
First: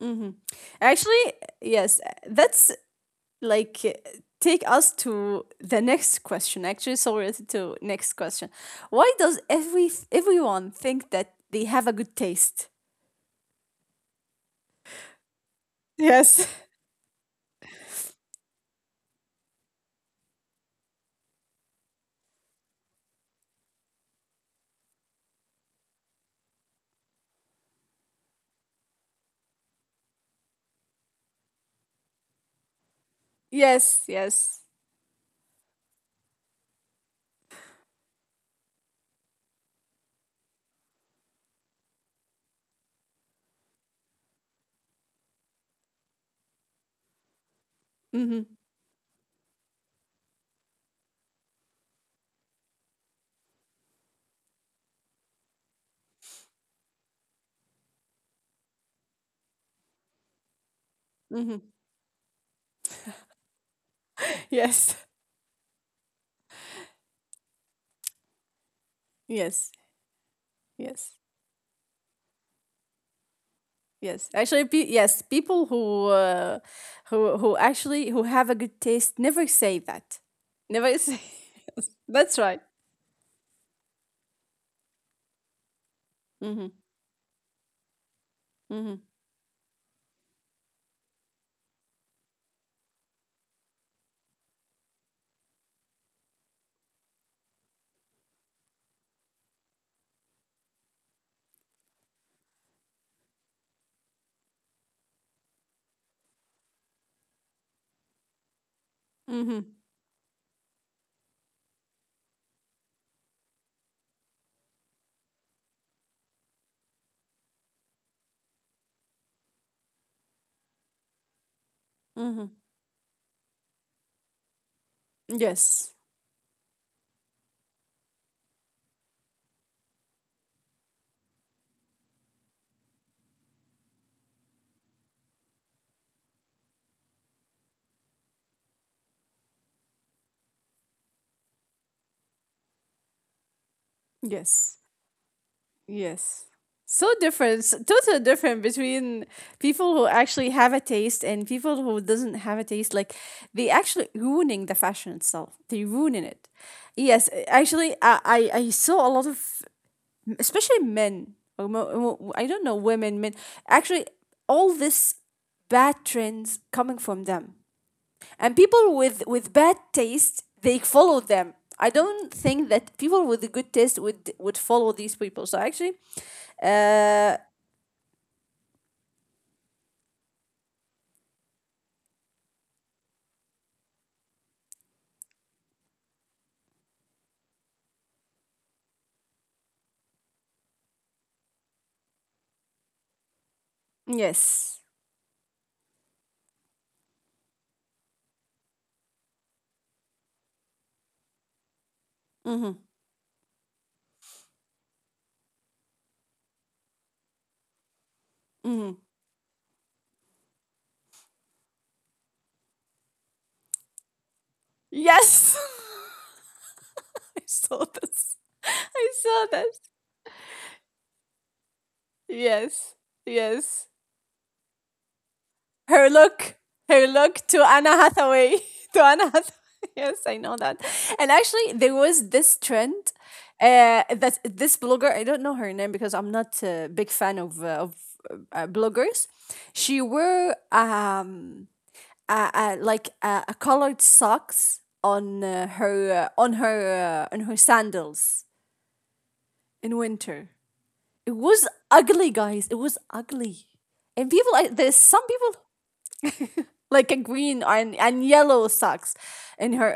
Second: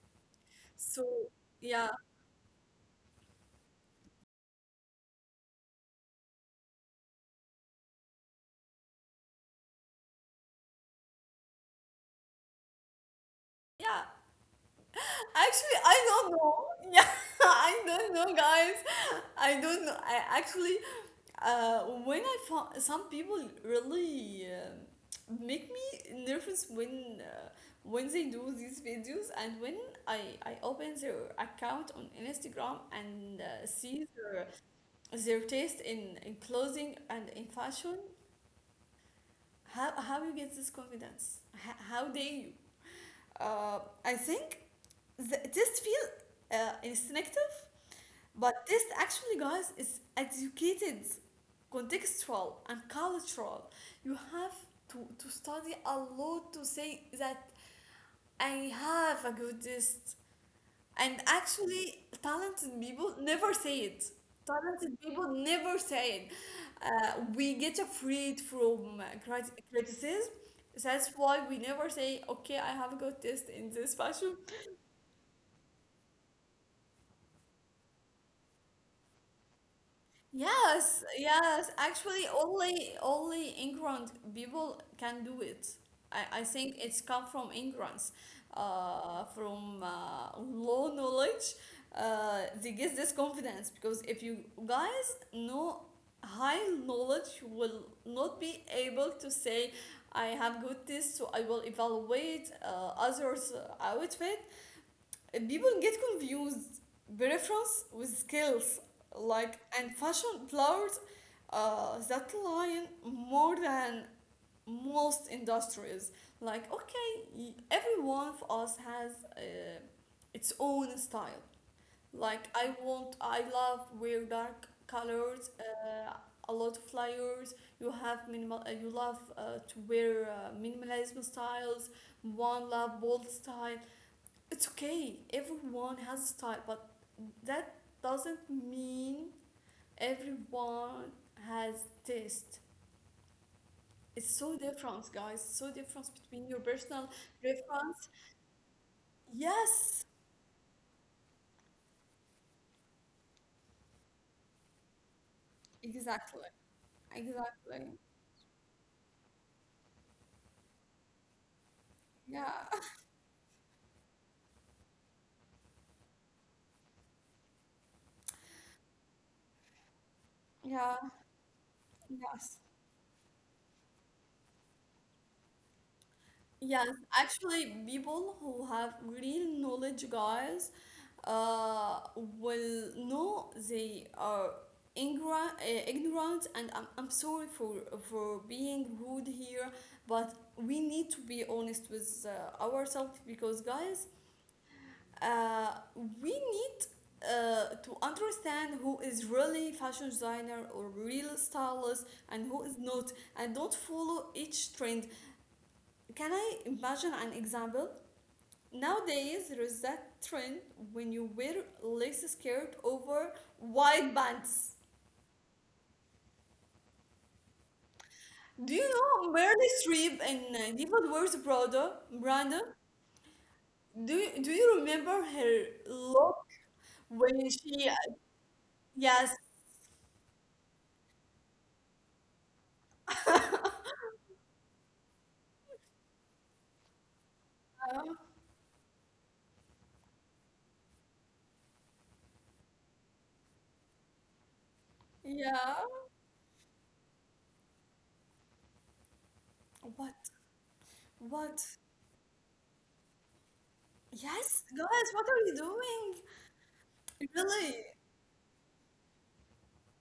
Speaker 1: mhm.
Speaker 2: so
Speaker 1: Actually,
Speaker 2: yeah,
Speaker 1: yes, that's, like, take us to the next question. Actually, so we're to next question. Why does everyone think that they have a good taste?
Speaker 2: yeah. Actually, I don't
Speaker 1: Yes,
Speaker 2: know. Yeah, I don't know, guys. I don't know. I actually, when I found some people really make me nervous when they do these videos and when I I open their account on Instagram and see
Speaker 1: yes, yes.
Speaker 2: their taste in clothing and in fashion. How you get this confidence? How dare you? Uh, I think this feel instinctive,
Speaker 1: Mhm,
Speaker 2: but this actually, guys, is educated, contextual, and cultural. You have to study a lot to say that I have a good taste. And
Speaker 1: mhm.
Speaker 2: actually, talented people never say it. Talented
Speaker 1: Yes,
Speaker 2: people never say it. We get afraid from
Speaker 1: yes,
Speaker 2: criticism. That's
Speaker 1: yes.
Speaker 2: why we never say, okay, I have a good taste in this
Speaker 1: Yes,
Speaker 2: fashion.
Speaker 1: actually, yes, people who have a good taste never say that. Never
Speaker 2: Yes,
Speaker 1: say.
Speaker 2: yes. Actually,
Speaker 1: That's right.
Speaker 2: only only England people can do it. I think
Speaker 1: Mhm.
Speaker 2: it's come from ignorance,
Speaker 1: Mhm.
Speaker 2: from low knowledge. They get this confidence because if you guys know high knowledge, you will not be able to say, I have good taste, so I will evaluate others' outfit. People get confused preference with skills, like,
Speaker 1: Mhm.
Speaker 2: and fashion blurs that line more than most industries. Like, okay, every one of us has its own style. Like,
Speaker 1: Mhm.
Speaker 2: I want, I love wear dark colors,
Speaker 1: Yes.
Speaker 2: a lot of layers. You have minimal, you love to wear minimalism styles. One love bold style, it's okay. Everyone has a style, but that doesn't mean everyone has taste. It's so
Speaker 1: Yes.
Speaker 2: different, guys. So difference between
Speaker 1: Yes.
Speaker 2: your personal
Speaker 1: So different,
Speaker 2: preference.
Speaker 1: total different between people
Speaker 2: Yes,
Speaker 1: who actually have a taste and people who doesn't have a taste. Like, they actually ruining the fashion itself. They ruining
Speaker 2: exactly,
Speaker 1: it. Yes,
Speaker 2: exactly.
Speaker 1: actually, I saw a lot of, especially men. I
Speaker 2: Yeah,
Speaker 1: don't know, women, men. Actually, all this bad trends coming from them, and people with bad taste, they
Speaker 2: yeah,
Speaker 1: follow them. I don't
Speaker 2: yes.
Speaker 1: think that people with a good taste would follow these people. So actually,
Speaker 2: Yes,
Speaker 1: uh,
Speaker 2: actually, people who have real knowledge, guys, will know they are ignorant, and I'm sorry for being rude here, but we need to be honest with ourselves because, guys,
Speaker 1: yes.
Speaker 2: uh, we need to understand who is really fashion designer or real stylist and who is
Speaker 1: Mm-hmm.
Speaker 2: not, and don't follow each trend. Can I imagine an example?
Speaker 1: Mm-hmm.
Speaker 2: Nowadays, there's that trend when you wear lace skirt over wide bands.
Speaker 1: Yes. I saw this.
Speaker 2: Do you
Speaker 1: I
Speaker 2: know
Speaker 1: saw
Speaker 2: Meryl
Speaker 1: this.
Speaker 2: Streep and Diva Wears Prada, Branda?
Speaker 1: Yes. Yes.
Speaker 2: Do you remember her
Speaker 1: her
Speaker 2: look
Speaker 1: look, her
Speaker 2: when
Speaker 1: look to
Speaker 2: she,
Speaker 1: Anna Hathaway, to
Speaker 2: yes.
Speaker 1: Anna Hathaway. Yes, I know that. And actually, there was this trend, that this blogger, I don't know her name because I'm not a big fan of
Speaker 2: Uh,
Speaker 1: bloggers. She wore like, a colored socks
Speaker 2: yes.
Speaker 1: on
Speaker 2: Yeah.
Speaker 1: her on her on her sandals in
Speaker 2: What?
Speaker 1: winter. It
Speaker 2: What?
Speaker 1: was ugly, guys. It was ugly. And people,
Speaker 2: Yes,
Speaker 1: I, there's
Speaker 2: guys, what
Speaker 1: some
Speaker 2: are you
Speaker 1: people
Speaker 2: doing?
Speaker 1: like a green
Speaker 2: Really?
Speaker 1: and yellow socks in her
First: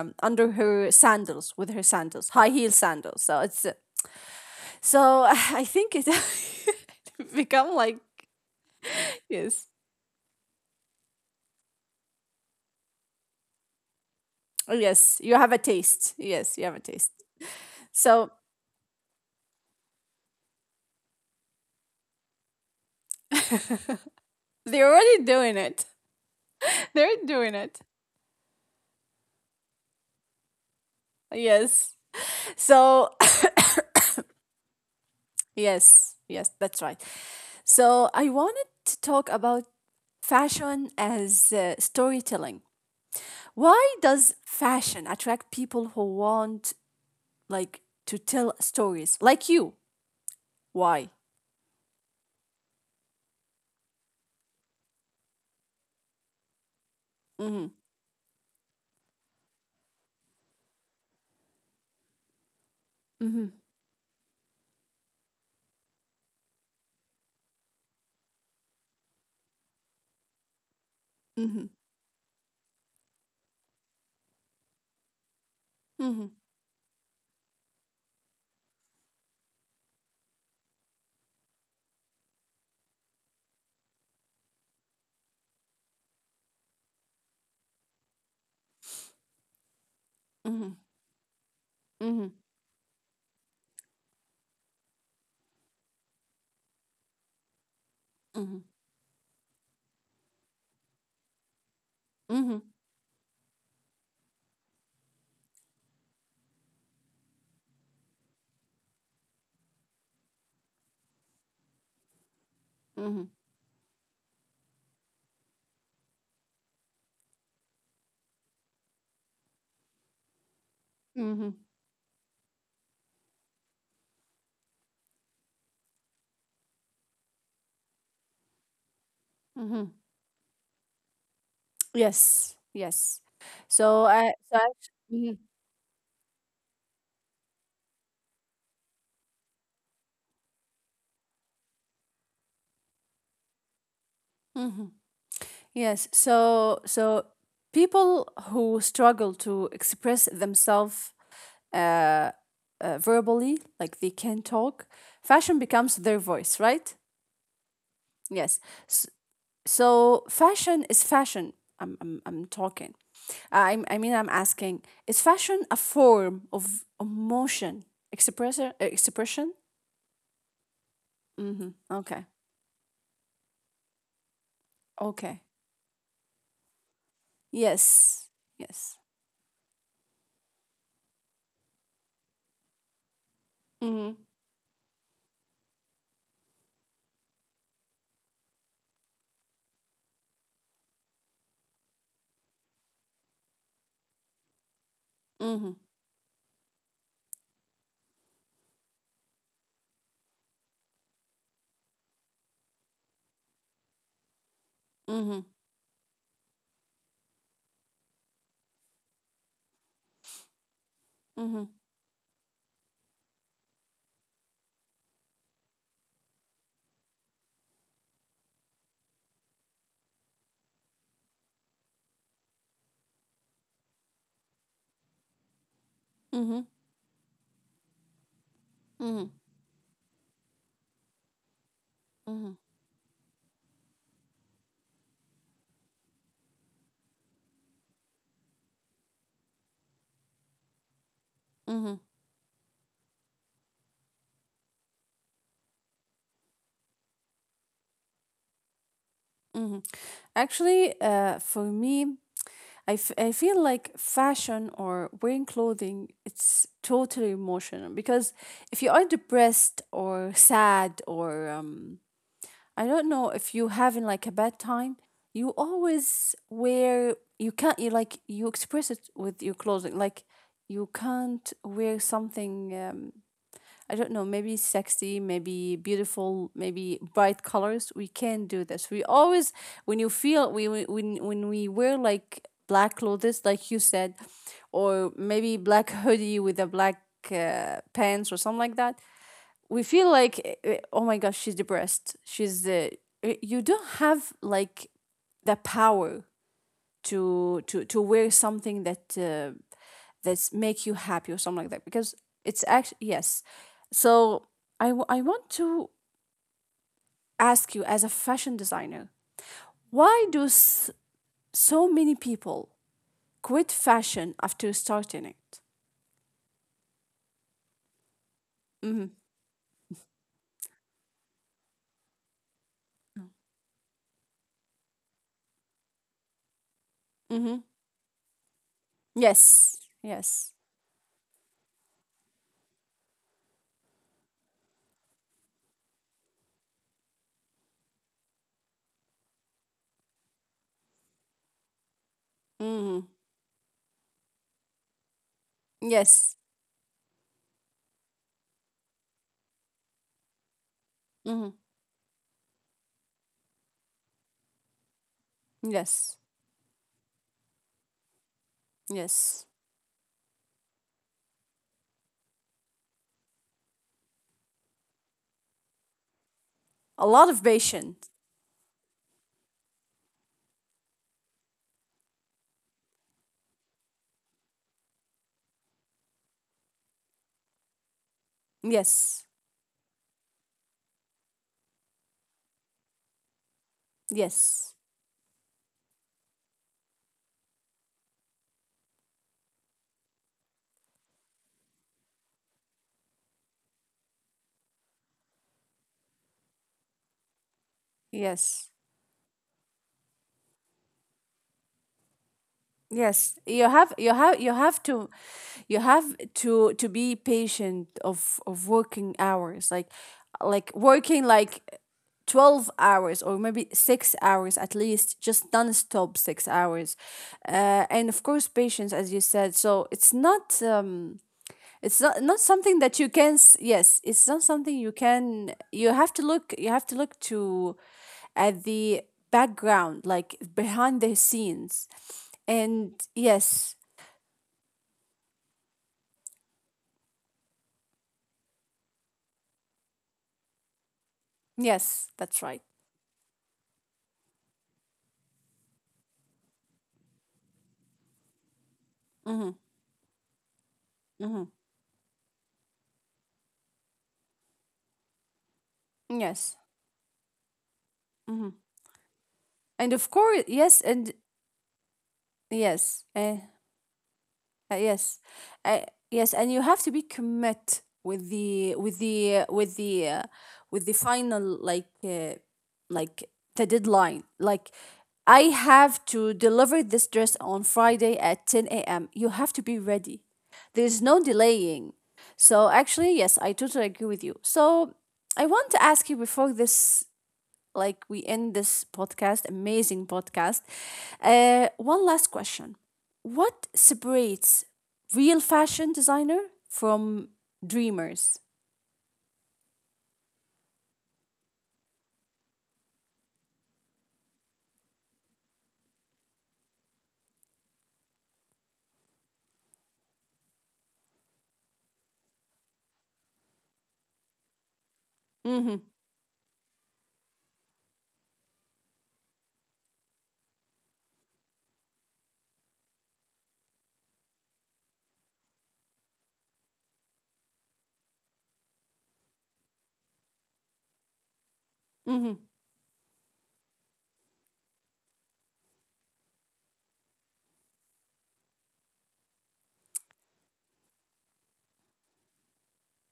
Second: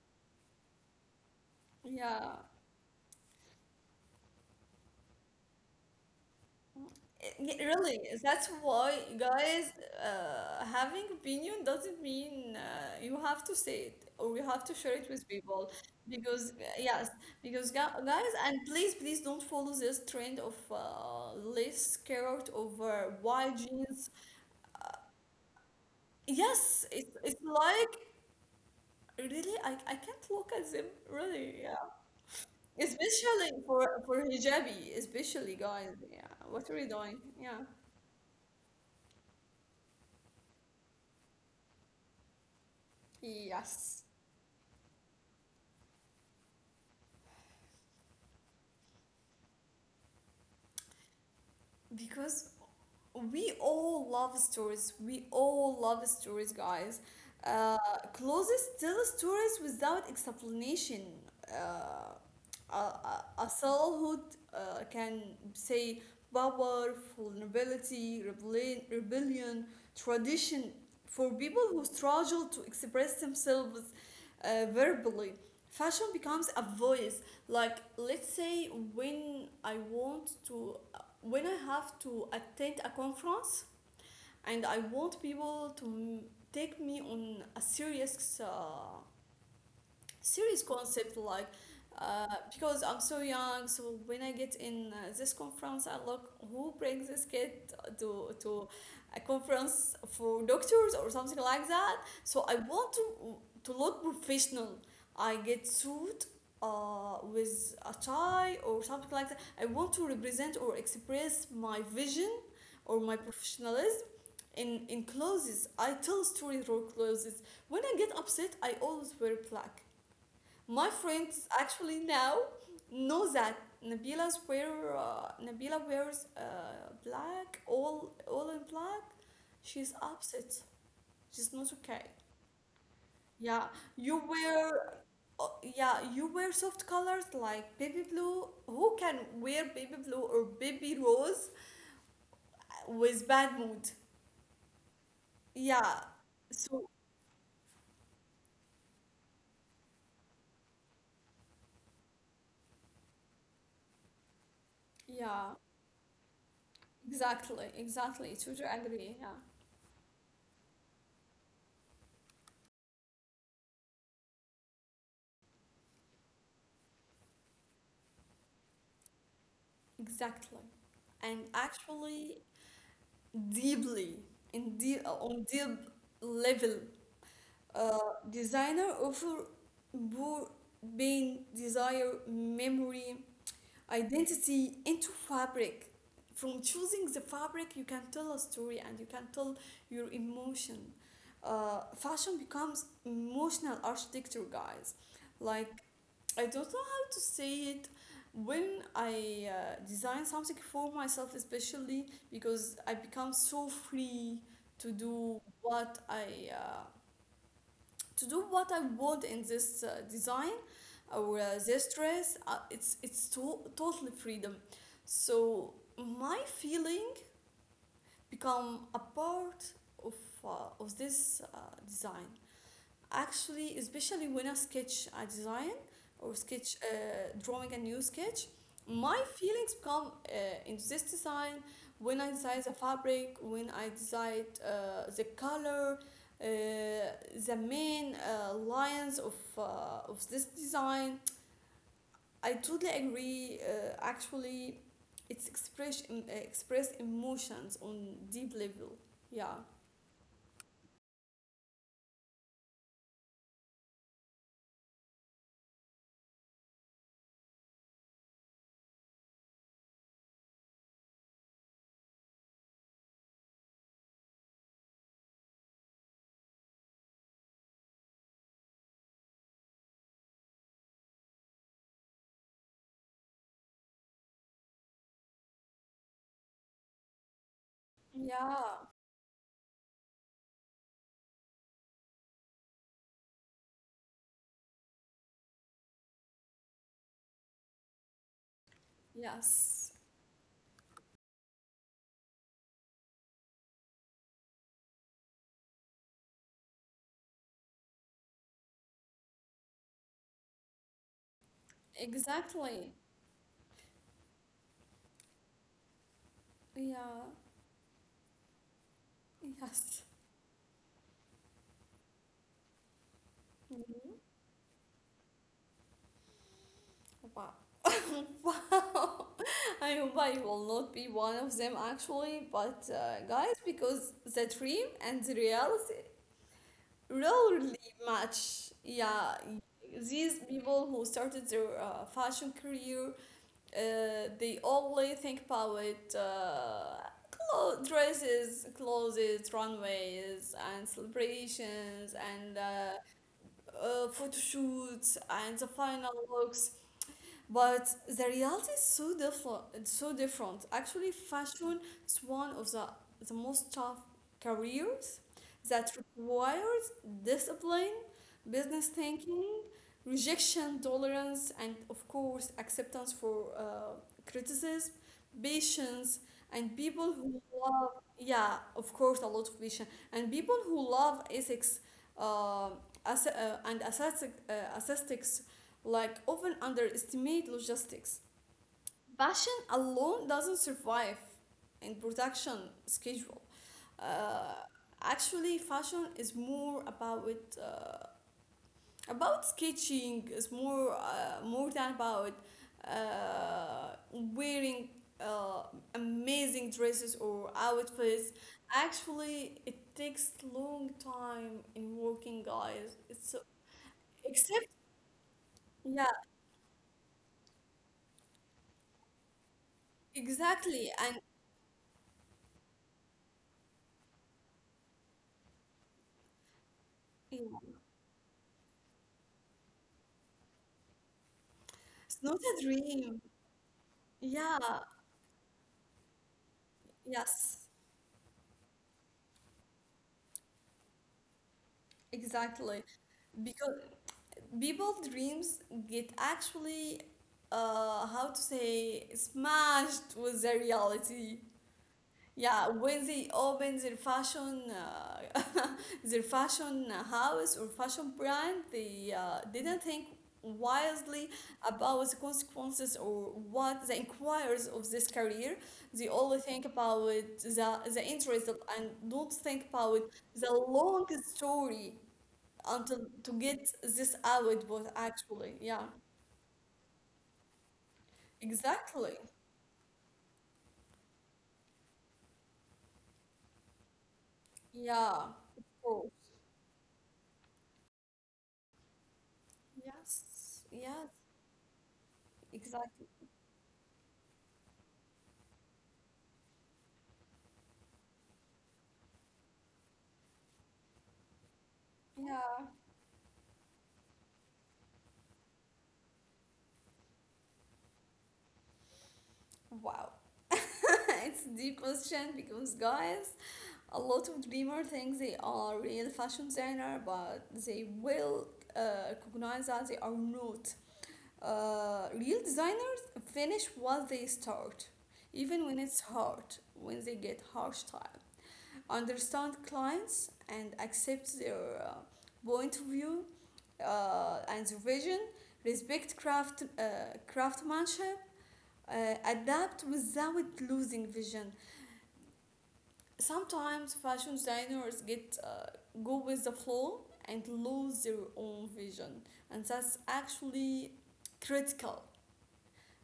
Speaker 1: under her sandals, with her sandals,
Speaker 2: Yeah.
Speaker 1: high heel sandals. So it's so I think it
Speaker 2: Y-
Speaker 1: become like,
Speaker 2: Really, that's why,
Speaker 1: yes,
Speaker 2: guys, having opinion doesn't mean you have to say it or you have to share
Speaker 1: yes,
Speaker 2: it
Speaker 1: you
Speaker 2: with
Speaker 1: have a
Speaker 2: people.
Speaker 1: taste, yes, you
Speaker 2: Because,
Speaker 1: have a taste.
Speaker 2: yes, because
Speaker 1: So
Speaker 2: guys, and please, please don't follow this trend of less scared over wide jeans.
Speaker 1: they're already doing it.
Speaker 2: Yes,
Speaker 1: They're
Speaker 2: it's
Speaker 1: doing it,
Speaker 2: like, really, I can't look at them, really, yeah.
Speaker 1: yes. So
Speaker 2: Especially for hijabi, especially, guys,
Speaker 1: yes,
Speaker 2: yeah.
Speaker 1: yes,
Speaker 2: What are
Speaker 1: that's
Speaker 2: we
Speaker 1: right.
Speaker 2: doing? Yeah.
Speaker 1: So I wanted to talk about fashion as storytelling. Why
Speaker 2: Yes.
Speaker 1: does fashion attract people who want, like, to tell stories like you? Why?
Speaker 2: Because we all love stories. We all love stories, guys.
Speaker 1: Mm-hmm.
Speaker 2: Uh, Closes tell stories without explanation. Uh, a
Speaker 1: Mm-hmm.
Speaker 2: soulhood can say power, vulnerability, rebellion, tradition for people
Speaker 1: Mm-hmm.
Speaker 2: who struggle to express themselves verbally. Fashion
Speaker 1: Mm-hmm.
Speaker 2: becomes a voice. Like, let's say when I want to when I have to attend a conference and I want people to take me on a serious, serious
Speaker 1: Mm-hmm.
Speaker 2: concept like uh,
Speaker 1: Mm-hmm.
Speaker 2: because I'm so young, so when I get in this conference, I look who brings this kid to
Speaker 1: Mm-hmm.
Speaker 2: a conference for doctors or something like that. So I want to look professional. I get suit with a tie or something like that. I want to represent or express my vision or my
Speaker 1: Mm-hmm.
Speaker 2: professionalism in clothes. I tell story through clothes. When I get upset, I always wear black. My friends
Speaker 1: Mm-hmm.
Speaker 2: actually now know that Nabila's wear, Nabila wears black, all in black.
Speaker 1: Mm-hmm.
Speaker 2: She's upset. She's not okay.
Speaker 1: Yes. Yes.
Speaker 2: Yeah,
Speaker 1: So
Speaker 2: you
Speaker 1: I so,
Speaker 2: wear.
Speaker 1: mm,
Speaker 2: uh, yeah, you wear soft colors like baby blue. Who can wear baby blue or baby rose with bad mood?
Speaker 1: hmm,
Speaker 2: Yeah.
Speaker 1: yes. So
Speaker 2: So
Speaker 1: so people who struggle to express themselves uh, verbally, like they can talk,
Speaker 2: yeah,
Speaker 1: fashion becomes their voice, right?
Speaker 2: exactly, exactly.
Speaker 1: Yes.
Speaker 2: Totally agree. Yeah,
Speaker 1: So fashion is fashion. I'm talking. I mean I'm asking. Is fashion a form of emotion expression? Expression?
Speaker 2: exactly. And
Speaker 1: Mm-hmm. Okay.
Speaker 2: actually, deeply, in deep,
Speaker 1: Okay.
Speaker 2: on deep level, uh,
Speaker 1: Yes. Yes.
Speaker 2: designer offer poor pain, desire, memory,
Speaker 1: Mm-hmm.
Speaker 2: identity into fabric. From choosing the fabric, you can tell a story and you can tell your emotion. Fashion becomes emotional architecture, guys.
Speaker 1: Mm-hmm.
Speaker 2: Like, I don't know how to say it. When I design something for myself, especially because I become so free to
Speaker 1: Mm-hmm.
Speaker 2: do what I to do what I want in this design or
Speaker 1: Mm-hmm.
Speaker 2: this dress. It's totally freedom. So my feeling become a part of of this design. Actually, especially when I sketch a design or
Speaker 1: Mm-hmm.
Speaker 2: sketch drawing a new sketch, my
Speaker 1: Mm-hmm.
Speaker 2: feelings come into this design when I
Speaker 1: Mm-hmm.
Speaker 2: design the fabric, when I decide the color, the main lines of this design.
Speaker 1: Mm-hmm.
Speaker 2: I totally agree. Actually, it's express emotions on deep level. Yeah.
Speaker 1: Actually, for me, I feel like fashion or wearing clothing, it's totally emotional because if you are depressed or sad or, I don't know, if you having like a bad time, you always wear, you can't, you, like, you express it with your clothing, like you can't wear something, I don't know, maybe sexy, maybe beautiful, maybe bright colors. We can do this.
Speaker 2: Yeah.
Speaker 1: We always, when you feel, when we wear like black clothes, like you said, or maybe black hoodie with a black, pants or something like that, we
Speaker 2: Yes.
Speaker 1: feel like, eh, eh, oh my gosh, she's depressed. She's, eh, you don't have like the power to wear something that, that's make you happy or something like that because it's actually,
Speaker 2: Exactly.
Speaker 1: yes. So I want to
Speaker 2: Yeah.
Speaker 1: ask you, as a fashion designer,
Speaker 2: Yes.
Speaker 1: why do so many people quit
Speaker 2: Mhm.
Speaker 1: fashion after starting it?
Speaker 2: Wow. Wow. I hope I will not be one of them actually, but guys, because the dream and the reality
Speaker 1: Mm-hmm.
Speaker 2: rarely match. Yeah,
Speaker 1: Yes, yes.
Speaker 2: these people who started their fashion career, they only think about dresses, clothes, runways, and celebrations, and
Speaker 1: Mm-hmm.
Speaker 2: photo shoots, and the final
Speaker 1: Yes.
Speaker 2: looks. But the reality is so different. It's so different. Actually,
Speaker 1: Mm-hmm.
Speaker 2: fashion is one of the most tough career that
Speaker 1: Yes,
Speaker 2: requires discipline, business
Speaker 1: yes.
Speaker 2: thinking, rejection tolerance, and of course, acceptance for criticism, patience, and
Speaker 1: A
Speaker 2: people
Speaker 1: lot of
Speaker 2: who love,
Speaker 1: patience.
Speaker 2: yeah, of course, a lot of patience, and people who love ethics uh, and aesthetic, aesthetics like often underestimate logistics.
Speaker 1: Yes,
Speaker 2: Passion alone doesn't survive in production schedule. Uh,
Speaker 1: yes,
Speaker 2: Actually, fashion is more about about sketching. Is more more than about wearing uh, amazing dresses or outfits.
Speaker 1: yes.
Speaker 2: Actually, it takes long time in working, guys.
Speaker 1: Yes,
Speaker 2: It's so-
Speaker 1: you have you have you
Speaker 2: except
Speaker 1: have to
Speaker 2: yeah,
Speaker 1: be patient of working hours, like
Speaker 2: exactly,
Speaker 1: working
Speaker 2: and
Speaker 1: like 12 hours or maybe 6 hours at least, just non-stop 6 hours.
Speaker 2: yeah,
Speaker 1: And of course, patience, as you said. So it's not, it's not
Speaker 2: it's not a
Speaker 1: something that you
Speaker 2: dream.
Speaker 1: can. Yes, it's not
Speaker 2: Yeah,
Speaker 1: something you can. You have to look. You have to look
Speaker 2: yes,
Speaker 1: to at the background, like behind the scenes.
Speaker 2: exactly.
Speaker 1: And yes,
Speaker 2: Because people dreams get actually how to say smashed with the reality,
Speaker 1: yes, that's right.
Speaker 2: yeah, when they open their fashion their fashion house or fashion brand they
Speaker 1: Mm-hmm,
Speaker 2: didn't think wisely
Speaker 1: mm-hmm.
Speaker 2: about the consequences or what the inquires of this career. They only
Speaker 1: Yes.
Speaker 2: think about the
Speaker 1: Mm-hmm.
Speaker 2: interest and don't think
Speaker 1: And
Speaker 2: about
Speaker 1: of course,
Speaker 2: the
Speaker 1: yes,
Speaker 2: long
Speaker 1: and
Speaker 2: story
Speaker 1: yes.
Speaker 2: until to get this output
Speaker 1: Yes,
Speaker 2: actually.
Speaker 1: uh,
Speaker 2: Yeah,
Speaker 1: yes, and you have to be commit
Speaker 2: exactly.
Speaker 1: with the final, like, like the deadline. Like,
Speaker 2: Yeah,
Speaker 1: I
Speaker 2: of
Speaker 1: have
Speaker 2: course.
Speaker 1: to deliver this dress on Friday at 10 a.m. You have to be ready.
Speaker 2: Yes,
Speaker 1: There's
Speaker 2: yes,
Speaker 1: no delaying. So
Speaker 2: exactly.
Speaker 1: actually, yes, I totally agree with you. So I want to ask you before this, like, we end this podcast, amazing podcast. One last
Speaker 2: Yeah.
Speaker 1: question. What separates real fashion designer from dreamers?
Speaker 2: Wow. It's a deep question because guys, a lot of dreamer think they are real fashion designer, but they will recognize that they are not. Real designers finish what they start, even
Speaker 1: Mm-hmm,
Speaker 2: when it's hard, when they get harsh time. Understand clients and accept their point of view and their vision, respect craft, craftsmanship, uh, adapt without losing vision.
Speaker 1: mm-hmm,
Speaker 2: Sometimes fashion designers get go with the flow and lose their own vision, and that's actually critical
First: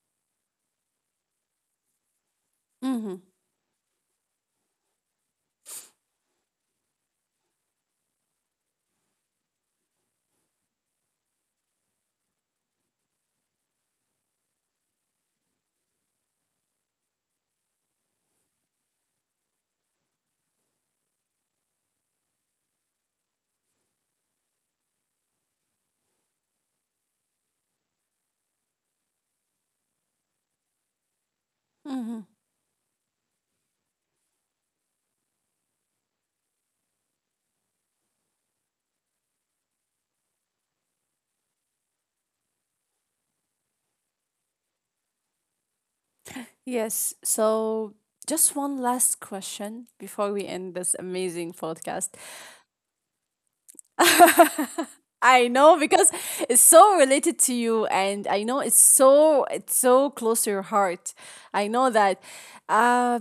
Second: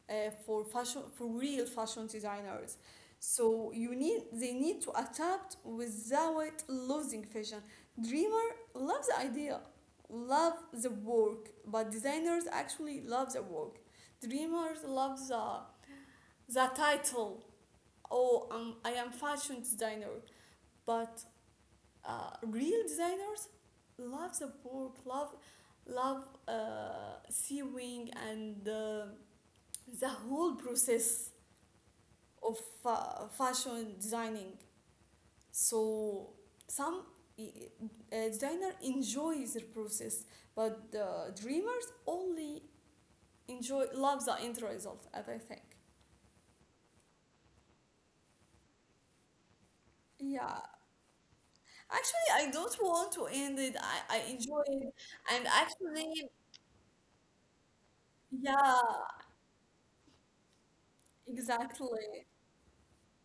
Speaker 2: uh, for fashion for real fashion designers,
Speaker 1: mm-hmm,
Speaker 2: so you need they need to adapt without losing vision. Dreamer loves the idea love the work, but designers actually love the work. Dreamers love the title. Oh, I am fashion designer. But real designers love the work, love love sewing and the whole process
Speaker 1: mm-hmm.
Speaker 2: of fashion designing. So some uh, designer enjoys the process, but the dreamers only enjoy love the end result. As I think,
Speaker 1: Yes. So, just one last question before we
Speaker 2: yeah.
Speaker 1: end this amazing podcast.
Speaker 2: Actually, I don't want to end it. I enjoy it, and
Speaker 1: I know because
Speaker 2: actually,
Speaker 1: it's so related to you, and I know
Speaker 2: yeah,
Speaker 1: it's so close to your heart. I
Speaker 2: exactly,
Speaker 1: know that. Uh,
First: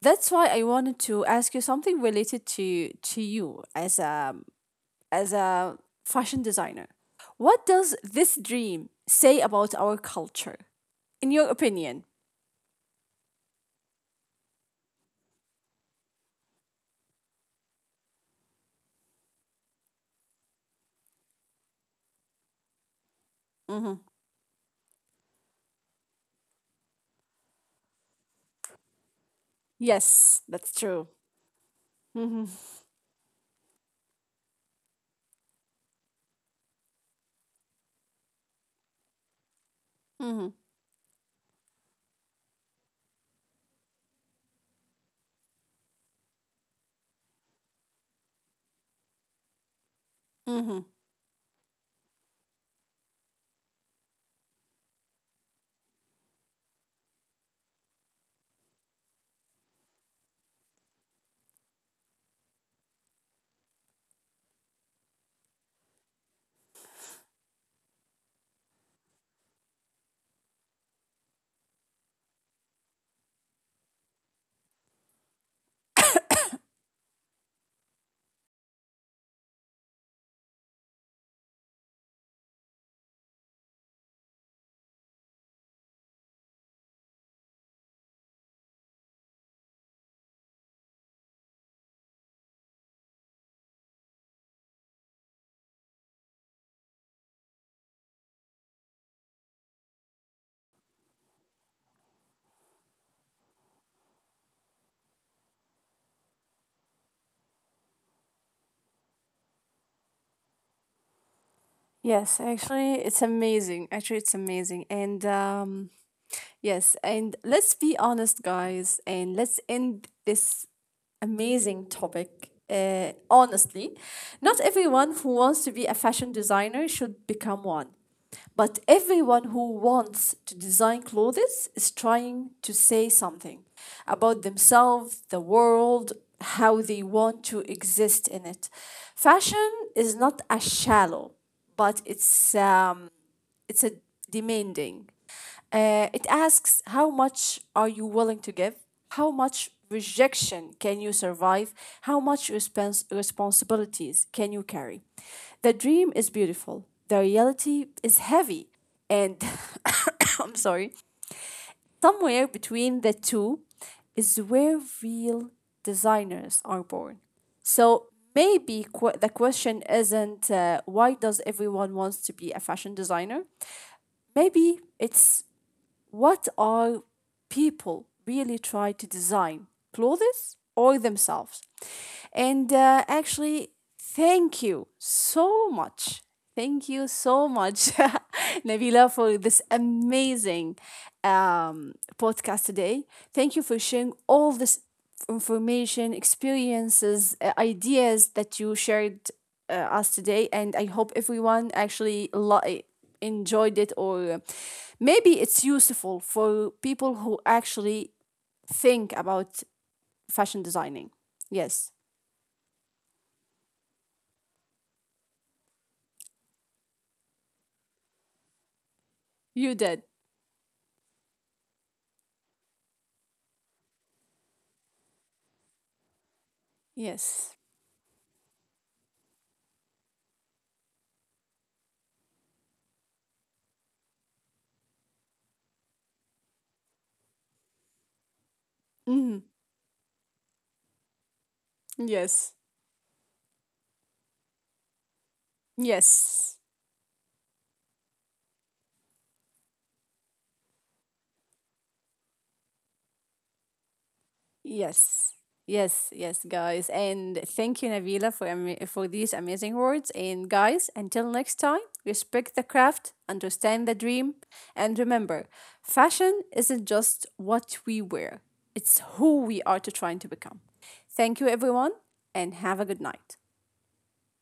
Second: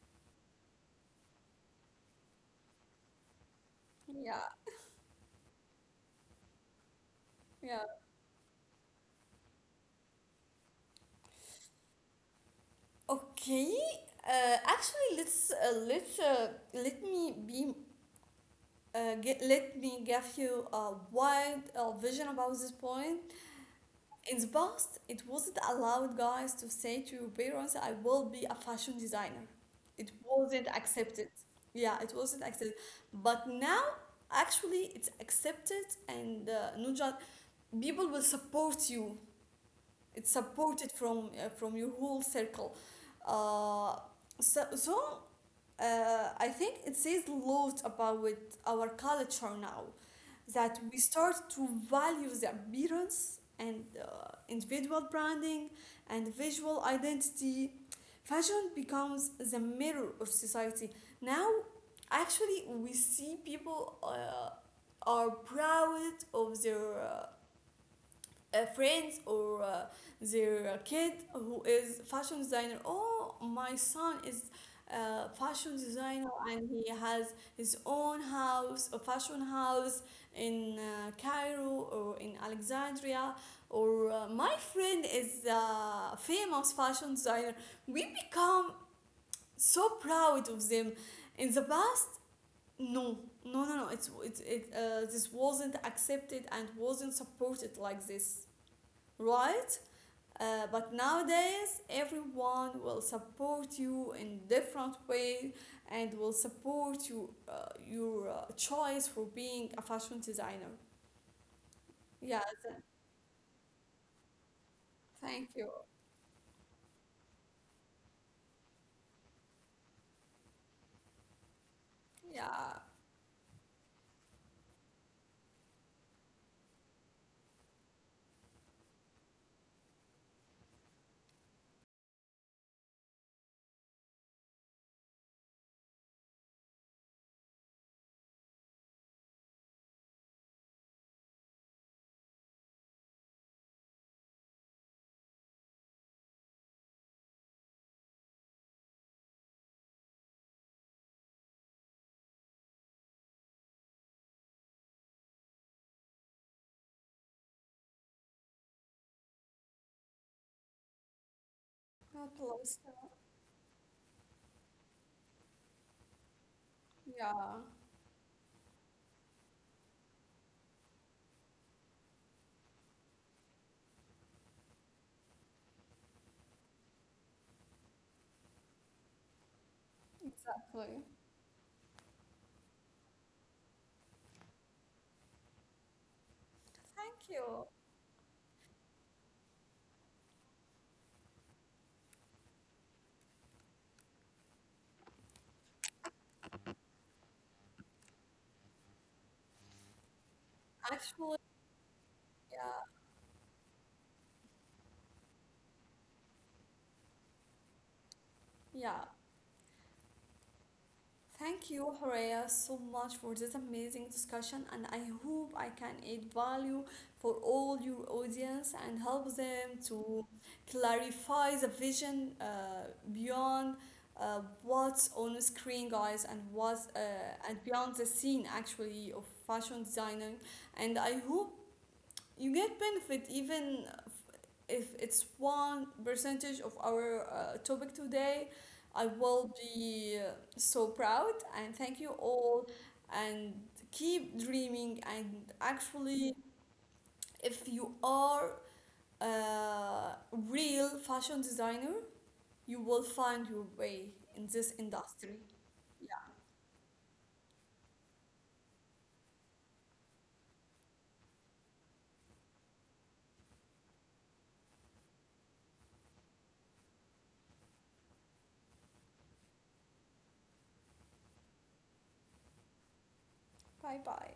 Speaker 1: That's why I wanted to ask you something related to you, as a
Speaker 2: yeah,
Speaker 1: as a fashion designer. What
Speaker 2: yeah.
Speaker 1: does this dream say about our culture, in your opinion?
Speaker 2: Okay. Actually, let me be let me give you a wide vision about this point.
Speaker 1: Hmm.
Speaker 2: In the past, it wasn't allowed guys to say to your parents, I will be a fashion designer. It
Speaker 1: Yes, that's
Speaker 2: wasn't
Speaker 1: true.
Speaker 2: accepted. Yeah, it
Speaker 1: Hmm.
Speaker 2: wasn't accepted. But now, actually, it's accepted, and not just people will support you. It's
Speaker 1: Hmm.
Speaker 2: supported from your whole circle. Uh, so so I think it says a lot about our culture now,
Speaker 1: Hmm.
Speaker 2: that we start to value the appearance and individual branding and visual identity. Fashion becomes the mirror of society. Now, actually, we see people are proud of their friends or their kid who is fashion designer. Oh, my son is a fashion designer, and he has his own house, a fashion house in Cairo or in Alexandria, or my friend is a famous fashion designer. We become so proud of them. In the past, no, no, this wasn't accepted and wasn't supported like this, right? But nowadays, everyone will support you in different way and will support you your choice for being a fashion designer.
Speaker 1: Yes,
Speaker 2: Yeah,
Speaker 1: actually, it's amazing. Actually, it's amazing, and
Speaker 2: thank you.
Speaker 1: yes, and let's be honest, guys, and let's end this amazing topic.
Speaker 2: Yeah,
Speaker 1: Honestly, not everyone who wants to be a fashion designer should become one. But everyone who wants to design clothes is trying to say something about themselves, the world, how they want to exist in it. Fashion is not a shallow, but it's a demanding. It asks, how much are you willing to give? How much rejection can you survive? How much responsibilities can you carry? The dream is beautiful. The reality is heavy. And I'm sorry,
Speaker 2: God
Speaker 1: somewhere
Speaker 2: bless
Speaker 1: between
Speaker 2: you.
Speaker 1: the two is where real designers are born.
Speaker 2: Yeah,
Speaker 1: So maybe the question isn't, why does everyone wants to be a fashion designer? Maybe it's, what are people really try to design, clothes or
Speaker 2: exactly.
Speaker 1: themselves? And actually, thank you so much, thank you
Speaker 2: Thank
Speaker 1: so
Speaker 2: you.
Speaker 1: much, Nabila, for this amazing podcast today. Thank you for sharing all this information, experiences, ideas that you shared us today. And I hope
Speaker 2: Actually,
Speaker 1: everyone actually
Speaker 2: yeah,
Speaker 1: enjoyed it, or maybe it's useful for people who actually
Speaker 2: yeah.
Speaker 1: think about fashion designing.
Speaker 2: Thank
Speaker 1: Yes,
Speaker 2: you, Horea, so much for this amazing discussion, and I hope I can add value for all your audience and help
Speaker 1: you
Speaker 2: them
Speaker 1: did.
Speaker 2: to clarify the vision beyond what's on screen, guys, and what's
Speaker 1: Yes.
Speaker 2: and beyond the scene actually of fashion designing. And I hope you get benefit even if it's 1 percentage of our topic today, I
Speaker 1: Mhm.
Speaker 2: will be so proud and thank you
Speaker 1: Yes.
Speaker 2: all and keep dreaming and actually
Speaker 1: Yes.
Speaker 2: if you are a real fashion designer, you will find your way in this
Speaker 1: Yes.
Speaker 2: industry.
Speaker 1: Yes,
Speaker 2: Yeah.
Speaker 1: yes, guys. And thank you, Nabila, for these amazing words. And guys, until next time, respect the craft, understand the dream, and remember, fashion isn't just what we wear; it's who we are to trying to become. Thank you, everyone, and have a good night.
Speaker 2: Bye bye.